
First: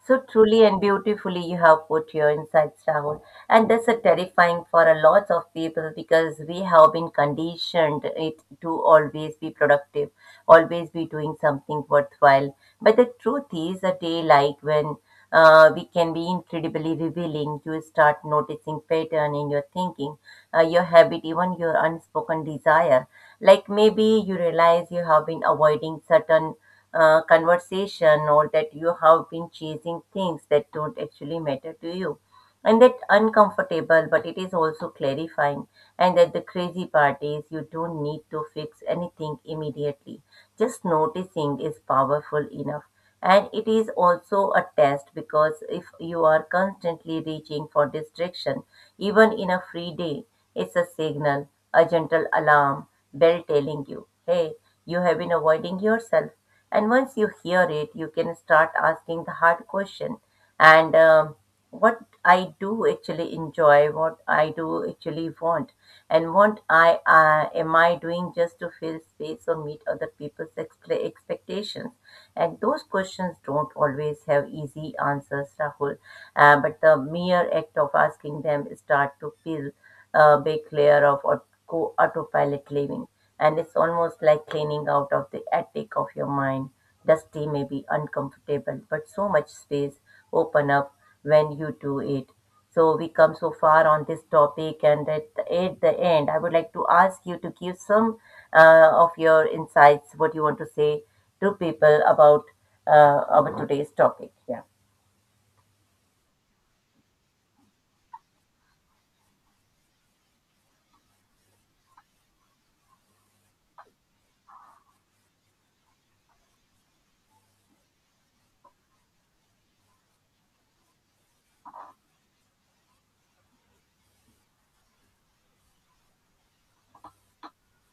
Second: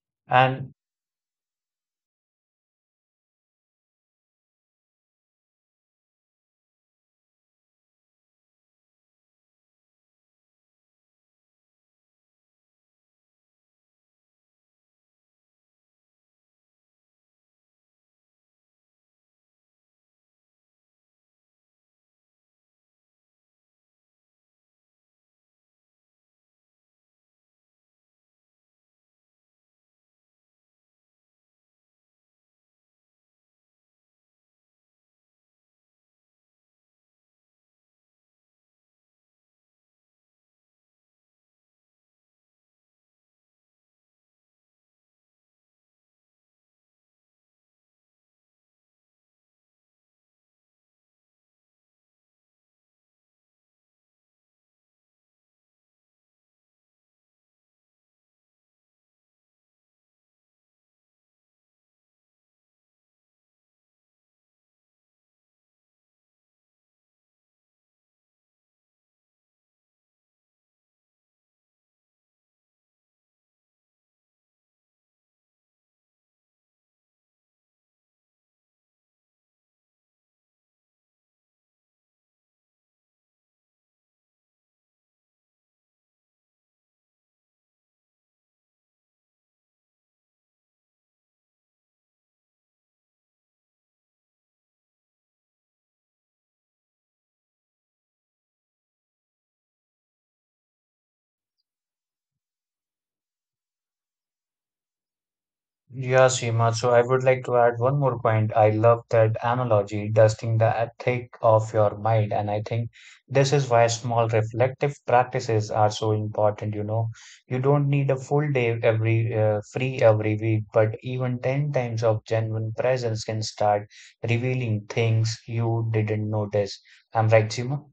so truly And and beautifully you have put your insights down. And that's a terrifying for a lot of people because we have been conditioned it to always be productive, always be doing something worthwhile. But the truth is a day like when we can be incredibly revealing. You start noticing pattern in your thinking, your habit, even your unspoken desire. Like maybe you realize you have been avoiding certain conversation or that you have been chasing things that don't actually matter to you and that uncomfortable, but it is also clarifying. And that the crazy part is you don't need to fix anything immediately. Just noticing is powerful enough. And it is also a test because if you are constantly reaching for distraction, even in a free day, it's a signal, a gentle alarm, bell telling you, hey, you have been avoiding yourself. And once you hear it, you can start asking the hard question. And what I do actually enjoy, what I do actually want, and what I am I doing just to fill space or meet other people's expectations. And those questions don't always have easy answers, Rahul. But the mere act of asking them start to feel a big layer of autopilot living, and it's almost like cleaning out of the attic of your mind. Dusty, maybe uncomfortable, but so much space open up when you do it. So we come so far on this topic, and at the end, I would like to ask you to give some of your insights, what you want to say to people about our today's topic. Yeah. Yeah, Seema. So I would like to add one more point. I love that analogy, dusting the attic of your mind. And I think this is why small reflective practices are so important. You know, you don't need a full day every free every week, but even 10 times of genuine presence can start revealing things you didn't notice. I'm right, Seema?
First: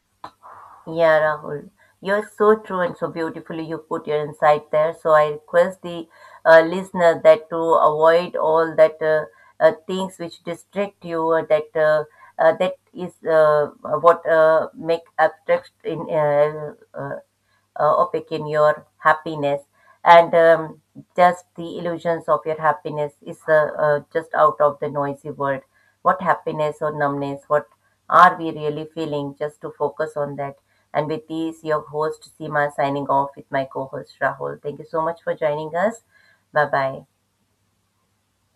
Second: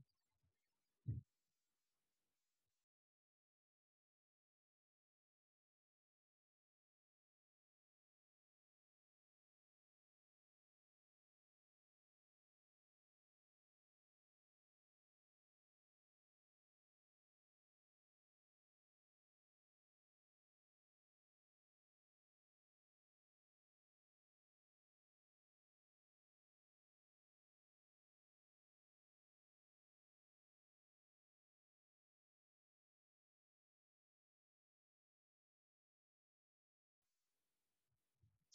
Yeah, Rahul, you're so true and so beautifully you put your insight there. So I request the listener that to avoid all that things which distract you. That that is what make abstract in opaque in your happiness and just the illusions of your happiness is just out of the noisy world what happiness or numbness what are we really feeling just to focus on that and with these your host Seema signing off with my co-host Rahul, thank you so much for joining us. Bye bye.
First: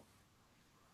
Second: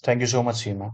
Thank you so much, Seema.